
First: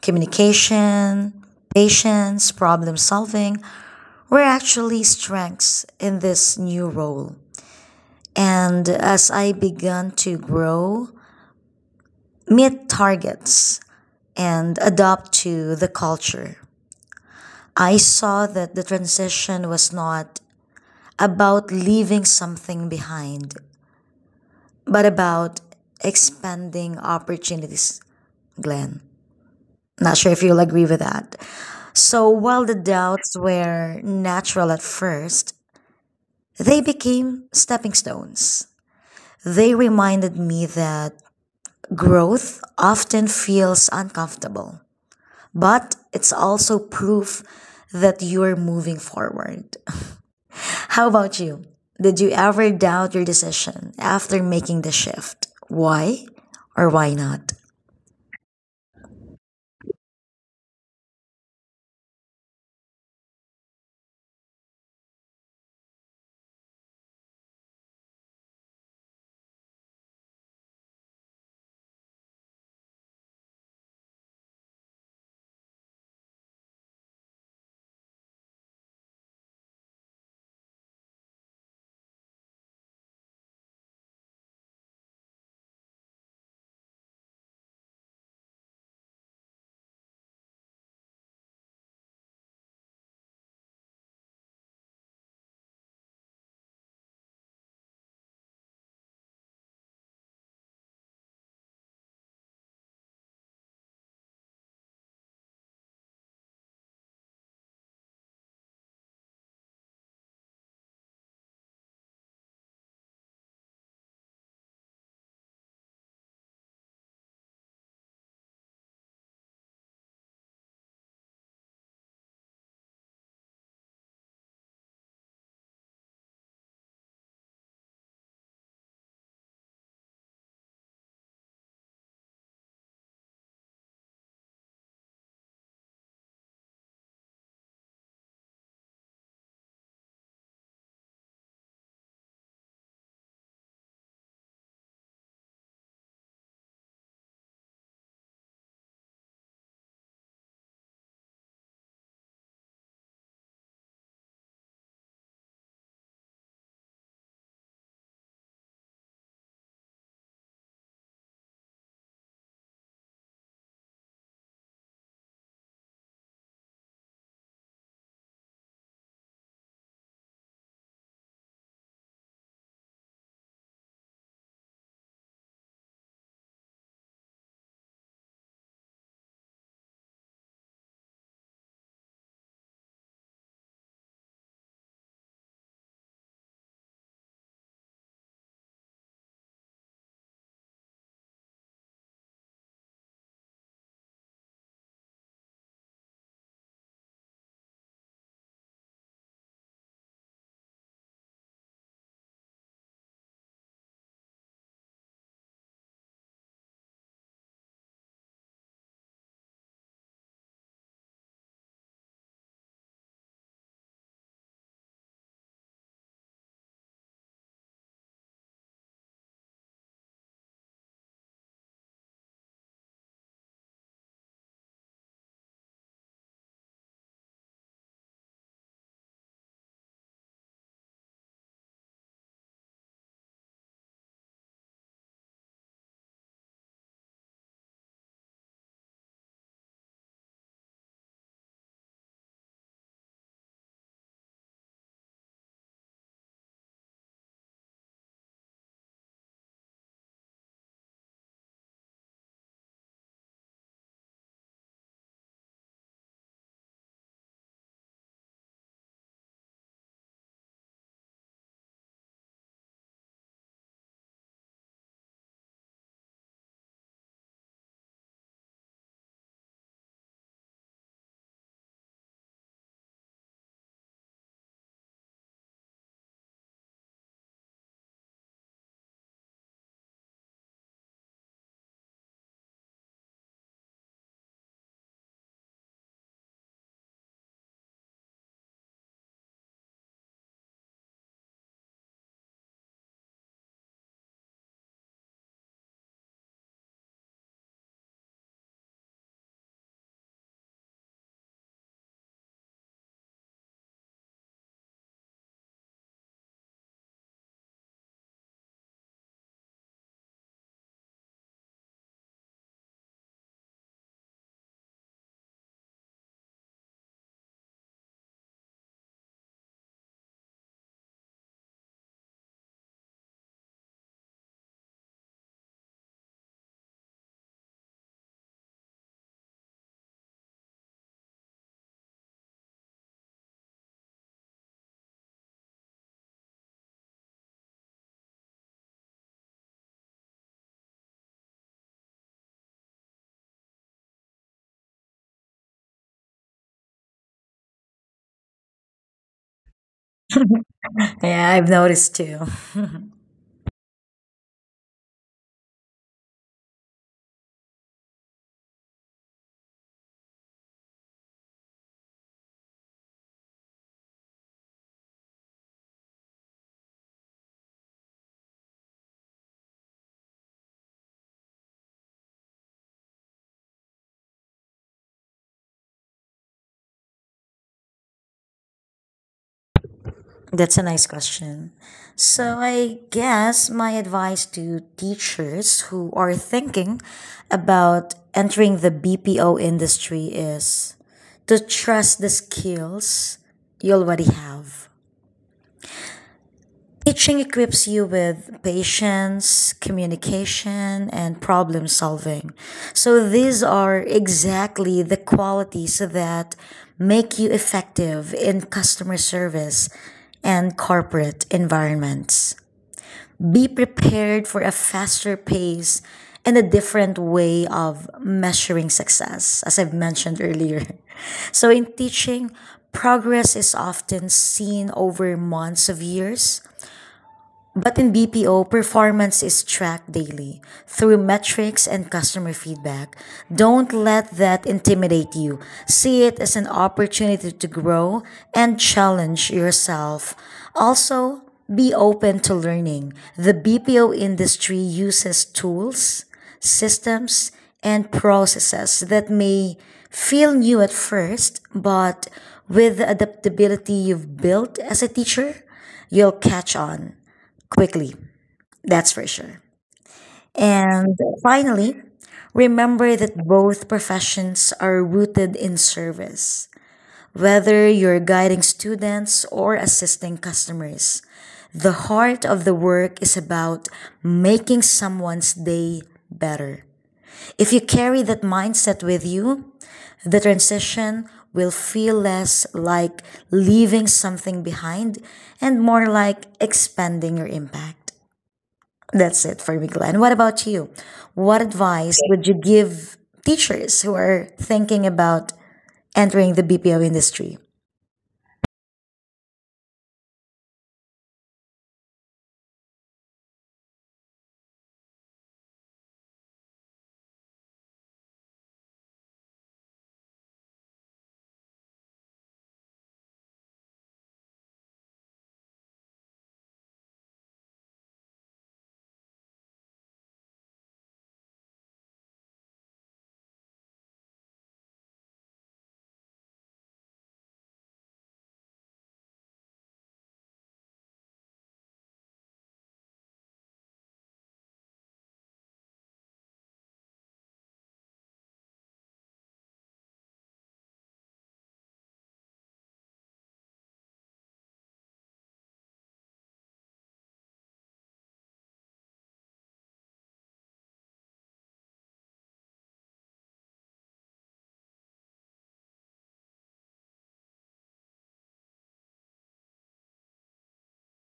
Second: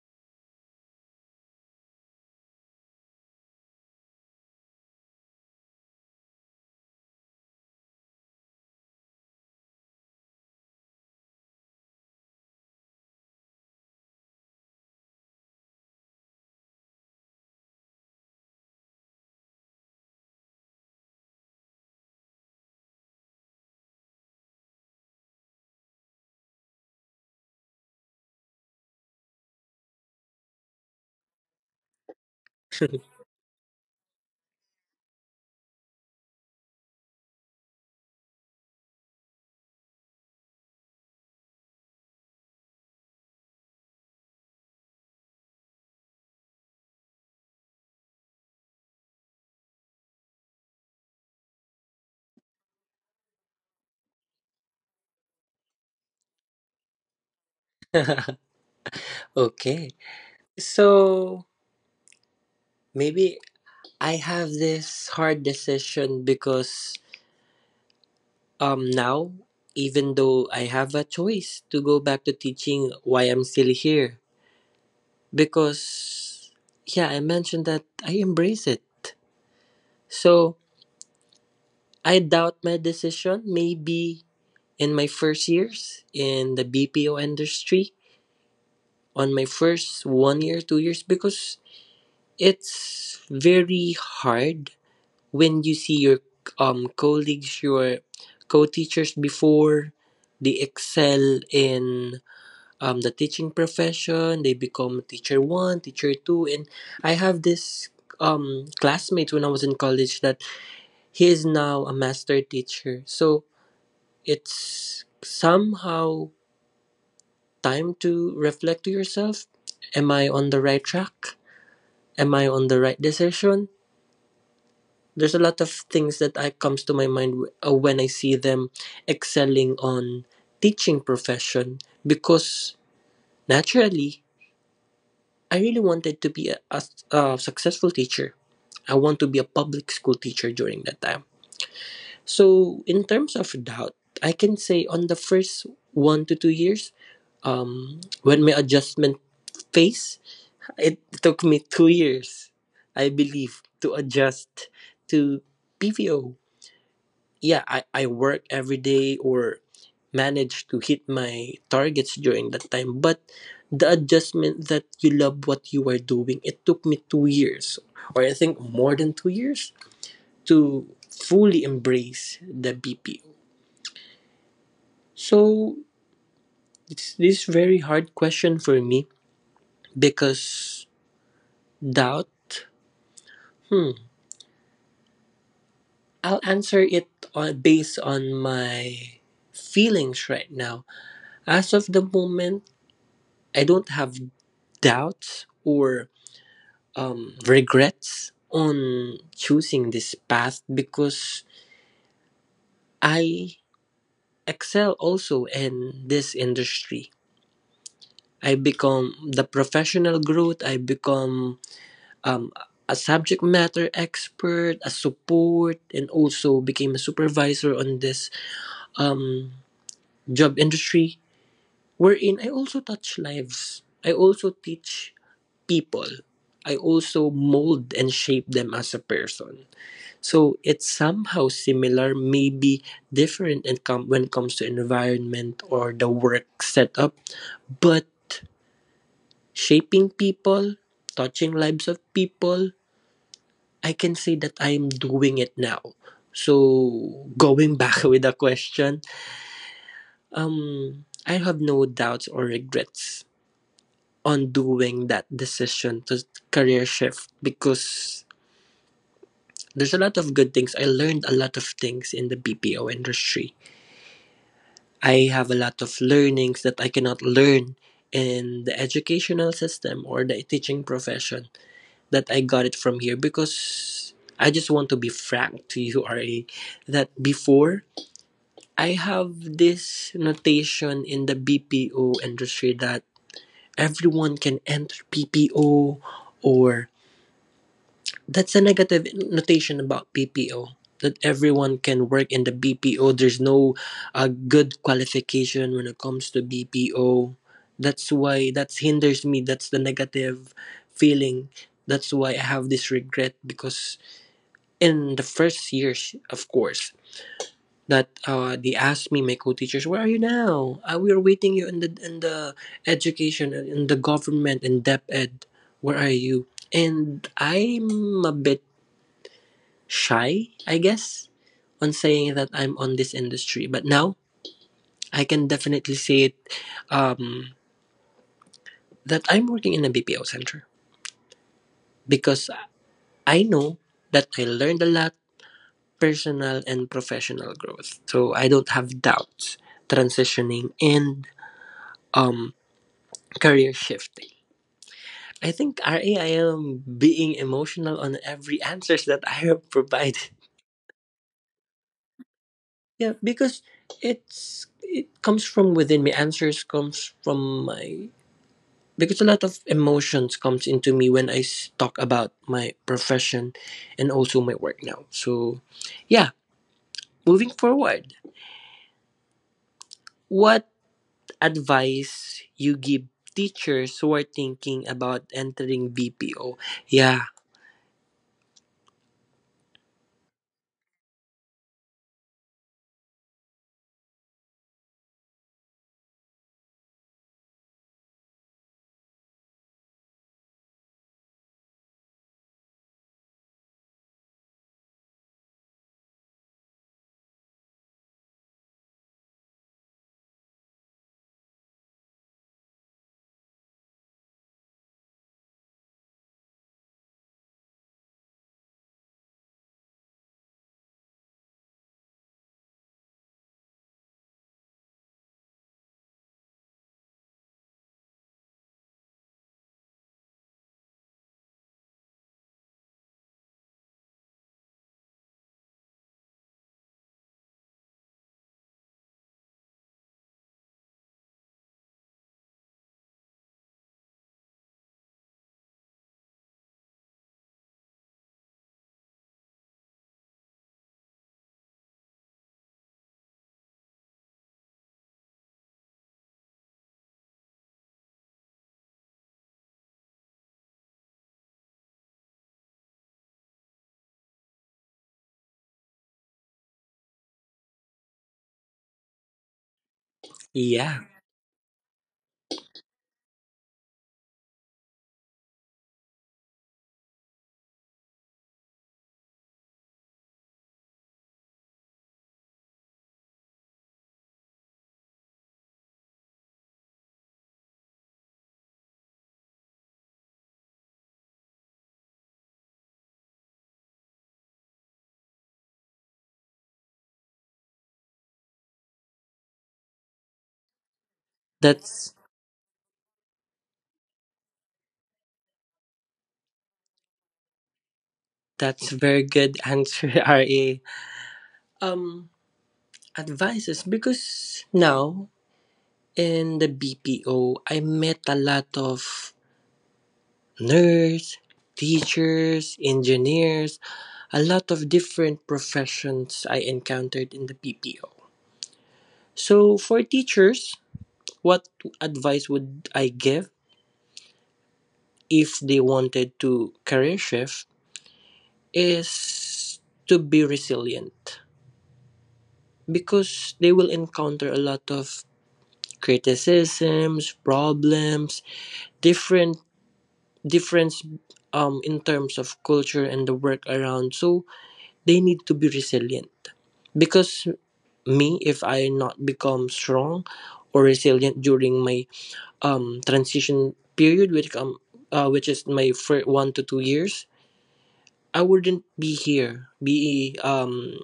B: communication, patience, problem solving were actually strengths in this new role. And as I began to grow, meet targets, and adapt to the culture, I saw that the transition was not about leaving something behind, but about expanding opportunities, Glenn. Not sure if you'll agree with that. So while the doubts were natural at first, they became stepping stones. They reminded me that growth often feels uncomfortable, but it's also proof that you're moving forward. How about you? Did you ever doubt your decision after making the shift? Why or why not?
A: Okay. So maybe I have this hard decision because, now, even though I have a choice to go back to teaching, why I'm still here? Because, yeah, I mentioned that I embrace it. So I doubt my decision maybe in my first years in the BPO industry, on my first 1 year, 2 years, because it's very hard when you see your colleagues, your co teachers before, they excel in the teaching profession. They become teacher one, teacher two, and I have this classmate when I was in college, that he is now a master teacher. So it's somehow time to reflect to yourself, am I on the right track, am I on the right decision? There's a lot of things that comes to my mind when I see them excelling on teaching profession, because naturally I really wanted to be a successful teacher. I want to be a public school teacher during that time. So, in terms of doubt, I can say on the first 1 to 2 years, when my adjustment phase, it took me 2 years, I believe, to adjust to PVO. Yeah, I work every day, or manage to hit my targets during that time. But the adjustment that you love what you are doing, it took me 2 years, or I think more than 2 years, to fully embrace the BPO. So it's this very hard question for me because, doubt, hmm, I'll answer it based on my feelings right now. As of the moment, I don't have doubts or regrets on choosing this path, because I excel also in this industry. I become the professional growth, I become um, a subject matter expert, a support, and also became a supervisor on this um, job industry, wherein I also touch lives. I also teach people. I also mold and shape them as a person. So it's somehow similar, maybe different in when it comes to environment or the work setup, but shaping people, touching lives of people, I can say that I am doing it now. So going back with the question, I have no doubts or regrets on doing that decision to career shift, because there's a lot of good things. I learned a lot of things in the BPO industry. I have a lot of learnings that I cannot learn in the educational system or the teaching profession, that I got it from here. Because I just want to be frank to you, RA, that before, I have this notation in the BPO industry, that everyone can enter PPO, or that's a negative notation about BPO. That everyone can work in the BPO. There's no good qualification when it comes to BPO. That's why that hinders me. That's the negative feeling. That's why I have this regret, because in the first years, of course, that they asked me, my co-teachers, "Where are you now? We are waiting you in the education, in the government, in depth ed. Where are you?" And I'm a bit shy, I guess, on saying that I'm on this industry. But now I can definitely say it um, that I'm working in a BPO center, because I know that I learned a lot, personal and professional growth. So I don't have doubts transitioning and um, career shifting. I think RA, I am being emotional on every answers that I have provided.
B: Yeah, I've noticed too.
A: Yeah, because it's, it comes from within me. Answers comes from my, because a lot of emotions comes into me when I talk about my profession and also my work now. So, yeah, moving forward, what advice you give teachers who are thinking about entering BPO? Yeah,
B: That's a nice question. So, I guess my advice to teachers who are thinking about entering the BPO industry is to trust the skills you already have. Teaching equips you with patience, communication, and problem solving. So, these are exactly the qualities that make you effective in customer service and corporate environments. Be prepared for a faster pace and a different way of measuring success, as I've mentioned earlier. So, in teaching, progress is often seen over months of years, but in BPO, performance is tracked daily through metrics and customer feedback. Don't let that intimidate you. See it as an opportunity to grow and challenge yourself. Also, be open to learning. The BPO industry uses tools, systems, and processes that may feel new at first, but with the adaptability you've built as a teacher, you'll catch on quickly, that's for sure. And
A: yeah,
B: finally, remember that both professions are rooted in service. Whether you're guiding students or assisting customers, the heart of the work is about making someone's day better. If you carry that mindset with you, the transition will feel less like leaving something behind and more like expanding your impact. That's it for me, Glenn. What about you? What advice
A: that's
B: would you give teachers who are thinking about entering the BPO industry?
A: that's very good answer, RA. Um, Advices, because now in the BPO, I met a lot of nurse, teachers, engineers, a lot of different professions I encountered in the PPO. So, for teachers, what advice would I give if they wanted to career shift is to be resilient, because they will encounter a lot of criticisms, problems, different difference in terms of culture and the work around. So, they need to be resilient, because me, if I not become strong or resilient during my transition period, which is my first 1 to 2 years. I wouldn't be here, be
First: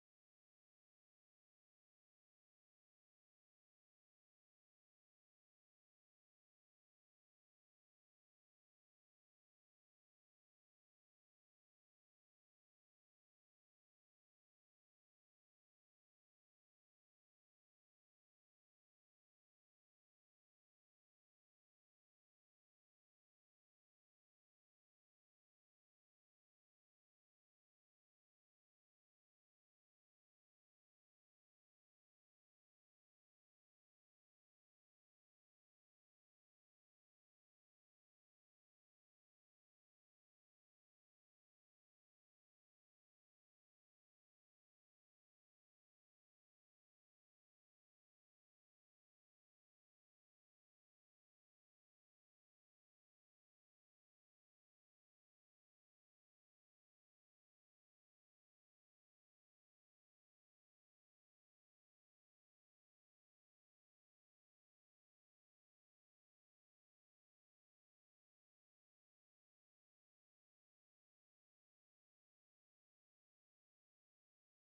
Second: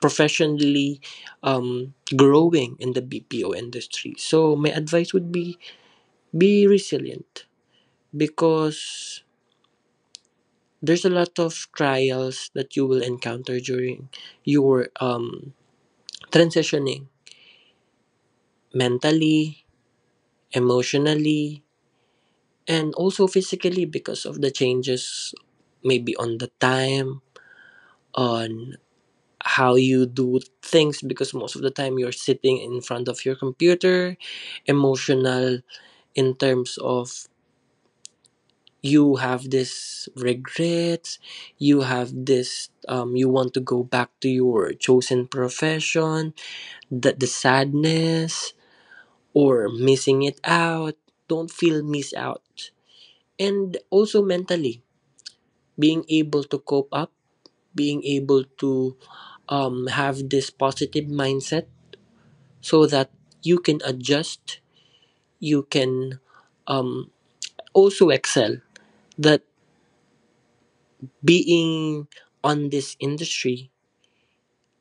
A: professionally growing in the BPO industry. So my advice would be resilient, because there's a lot of trials that you will encounter during your transitioning mentally, emotionally, and also physically because of the changes maybe on the time on how you do things, because most of the time you're sitting in front of your computer. Emotional in terms of you have this regrets, you have this you want to go back to your chosen profession, the sadness or missing it out. Don't feel miss out. And also mentally, being able to cope up, being able to have this positive mindset, so that you can adjust, you can um, also excel. That being on this industry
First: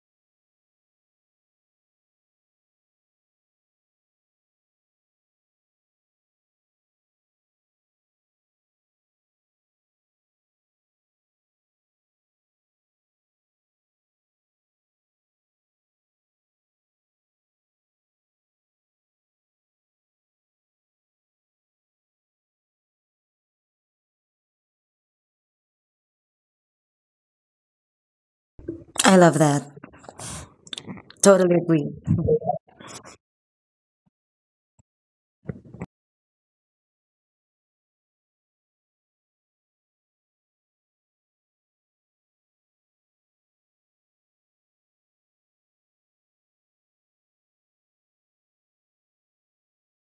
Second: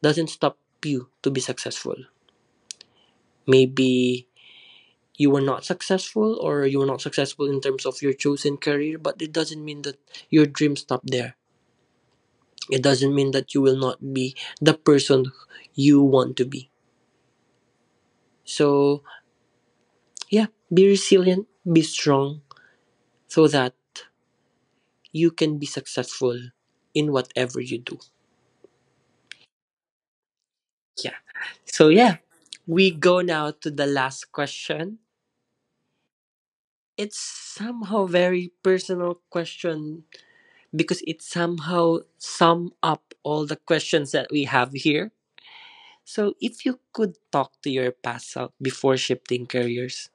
A: doesn't stop you to be successful. Maybe you were not successful, or you were not successful in terms of your chosen career, but it doesn't mean that your dreams stop there. It doesn't mean that you will not be the person you want to be. So, yeah, be resilient, be strong, so that you can be successful in whatever you do.
B: I love that.
A: Yeah.
B: Totally agree.
A: So, yeah, we go now to the last question. It's somehow very personal question, because it somehow sum up all the questions that we have here. So, if you could talk to your past self before shifting careers,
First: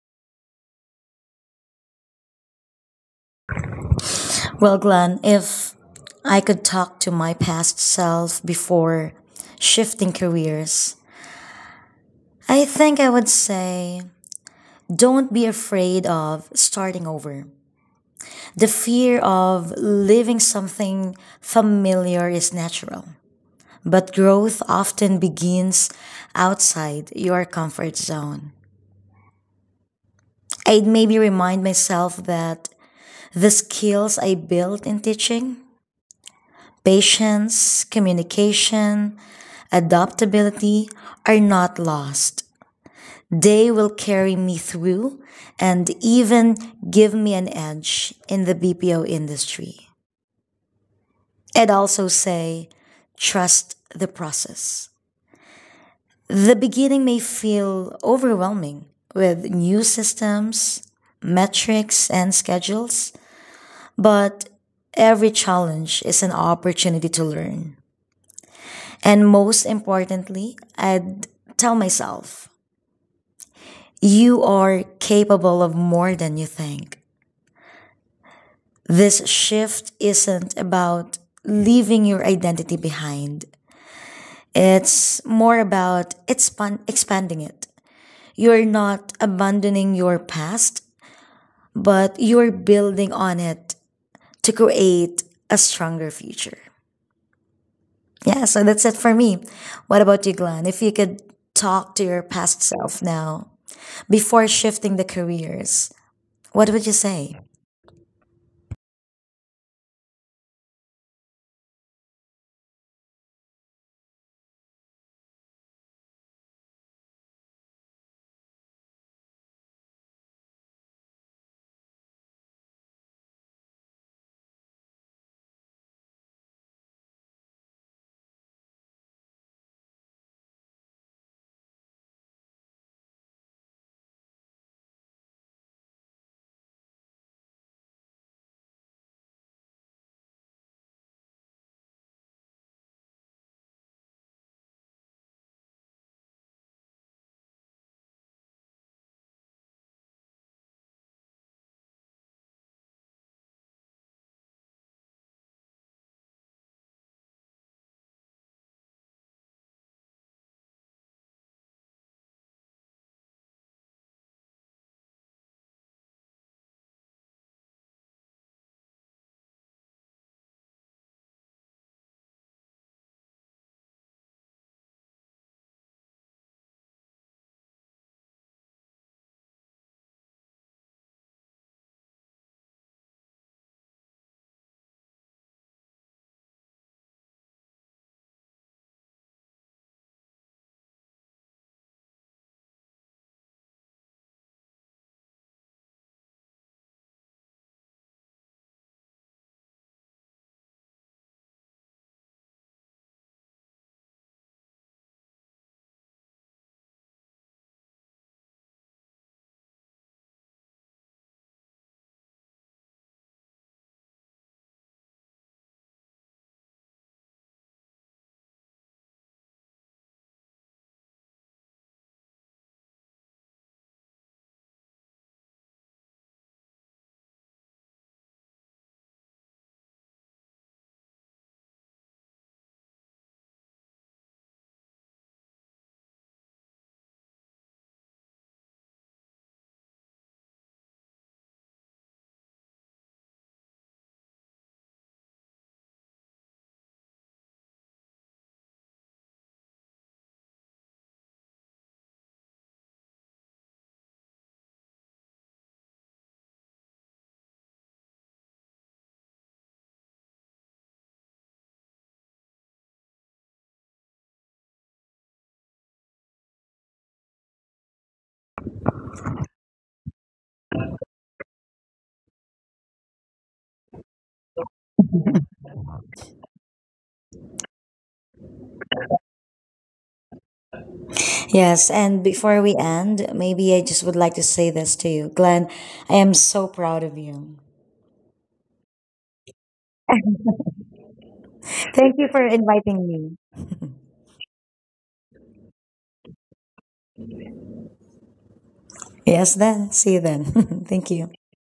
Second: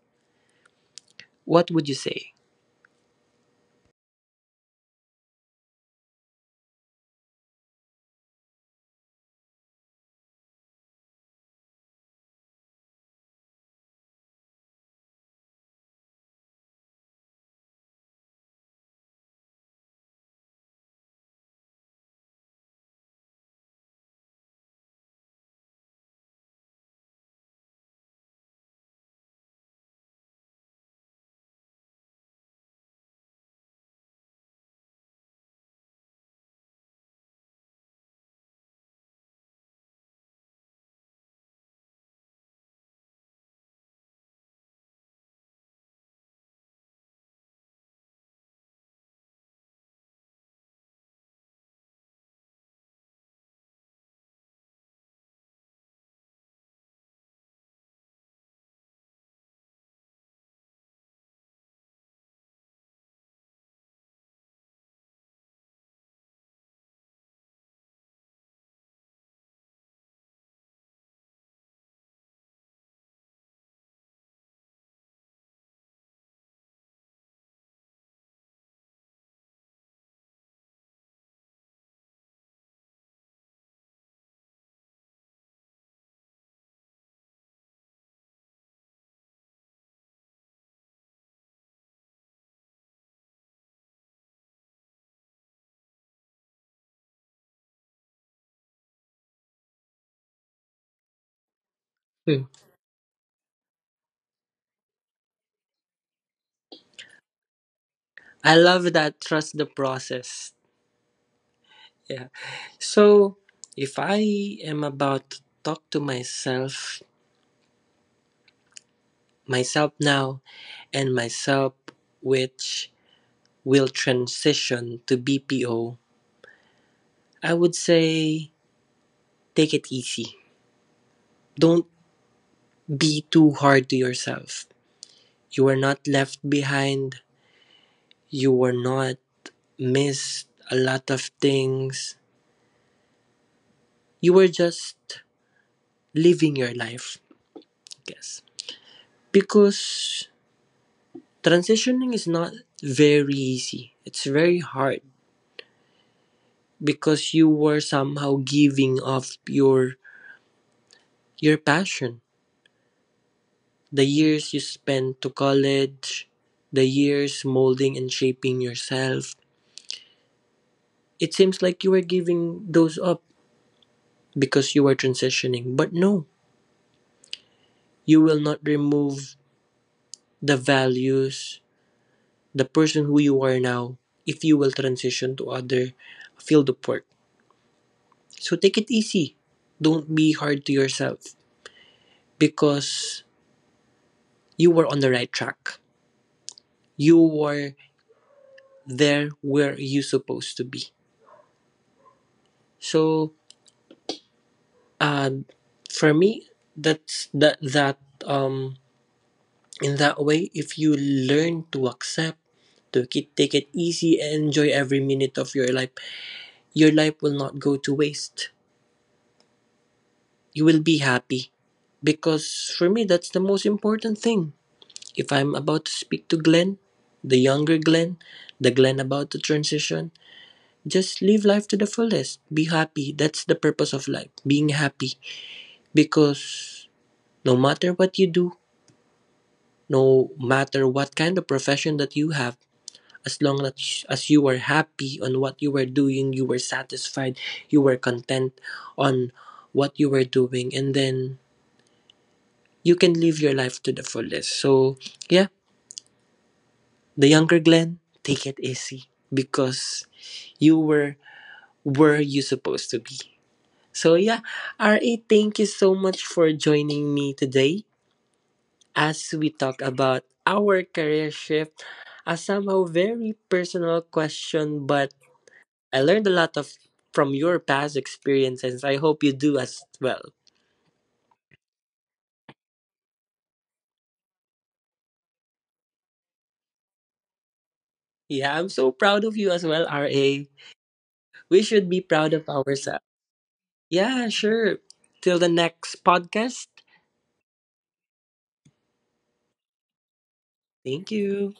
A: what would you say?
B: Well, Glenn, if I could talk to my past self before shifting careers, I think I would say don't be afraid of starting over. The fear of leaving something familiar is natural. But growth often begins outside your comfort zone. I'd maybe remind myself that the skills I built in teaching, patience, communication, adaptability, are not lost. They will carry me through and even give me an edge in the BPO industry. I'd also say, trust the process. The beginning may feel overwhelming with new systems, metrics, and schedules, but every challenge is an opportunity to learn. And most importantly, I'd tell myself, you are capable of more than you think. This shift isn't about leaving your identity behind. It's more about expanding it. You're not abandoning your past, but you're building on it to create a stronger future. Yeah, so that's it for me. What about you, Glenn? If you could talk to your
A: Hmm.
B: past self now before shifting the careers, what would you say?
A: I love that, trust the process. Yeah. So, if I am about to talk to myself, myself now, and myself which will transition to BPO, I would say take it easy. Don't be too hard to yourself. You are not left behind. You were not missed a lot of things. You were just living your life, I guess. Because transitioning is not very easy. It's very hard because you were somehow giving up your passion. The years you spent to college, the years molding and shaping yourself, it seems like you are giving those up because you are transitioning. But no, you will not remove the values, the person who you are now, if you will transition to other field of work. So take it easy. Don't be hard to yourself, because you were on the right track. You were there where you supposed to be. So Uh, for me, that's that um in that way, if you learn to accept, to take it easy and enjoy every minute of your life will not go to waste. You will be happy, because for me, that's the most important thing. If I'm about to speak to Glenn, the younger Glenn, the Glenn about to transition, just live life to the fullest. Be happy. That's the purpose of life. Being happy, because no matter what you do, no matter what kind of profession that you have, as long as, you were happy on what you were doing, you were satisfied, you were content on what you were doing, and then you can live your life to the fullest. So, yeah, the younger Glenn, take it easy, because you were where you supposed to be. So, yeah, RA, thank you so much for joining me today. As we talk about our career shift, a somehow very personal question, but I learned a lot of from your past experiences. I hope you do as well.
B: Yes, and before we end, maybe I just would like to say this to you. Glenn, I am so proud of you.
A: Yeah, I'm so proud of you as well, RA. We should be
B: Thank you
A: proud
B: for
A: of
B: inviting
A: ourselves.
B: me.
A: Yeah, sure. Till the next podcast.
B: Yes, then. See you then. Thank
A: Thank
B: you.
A: you.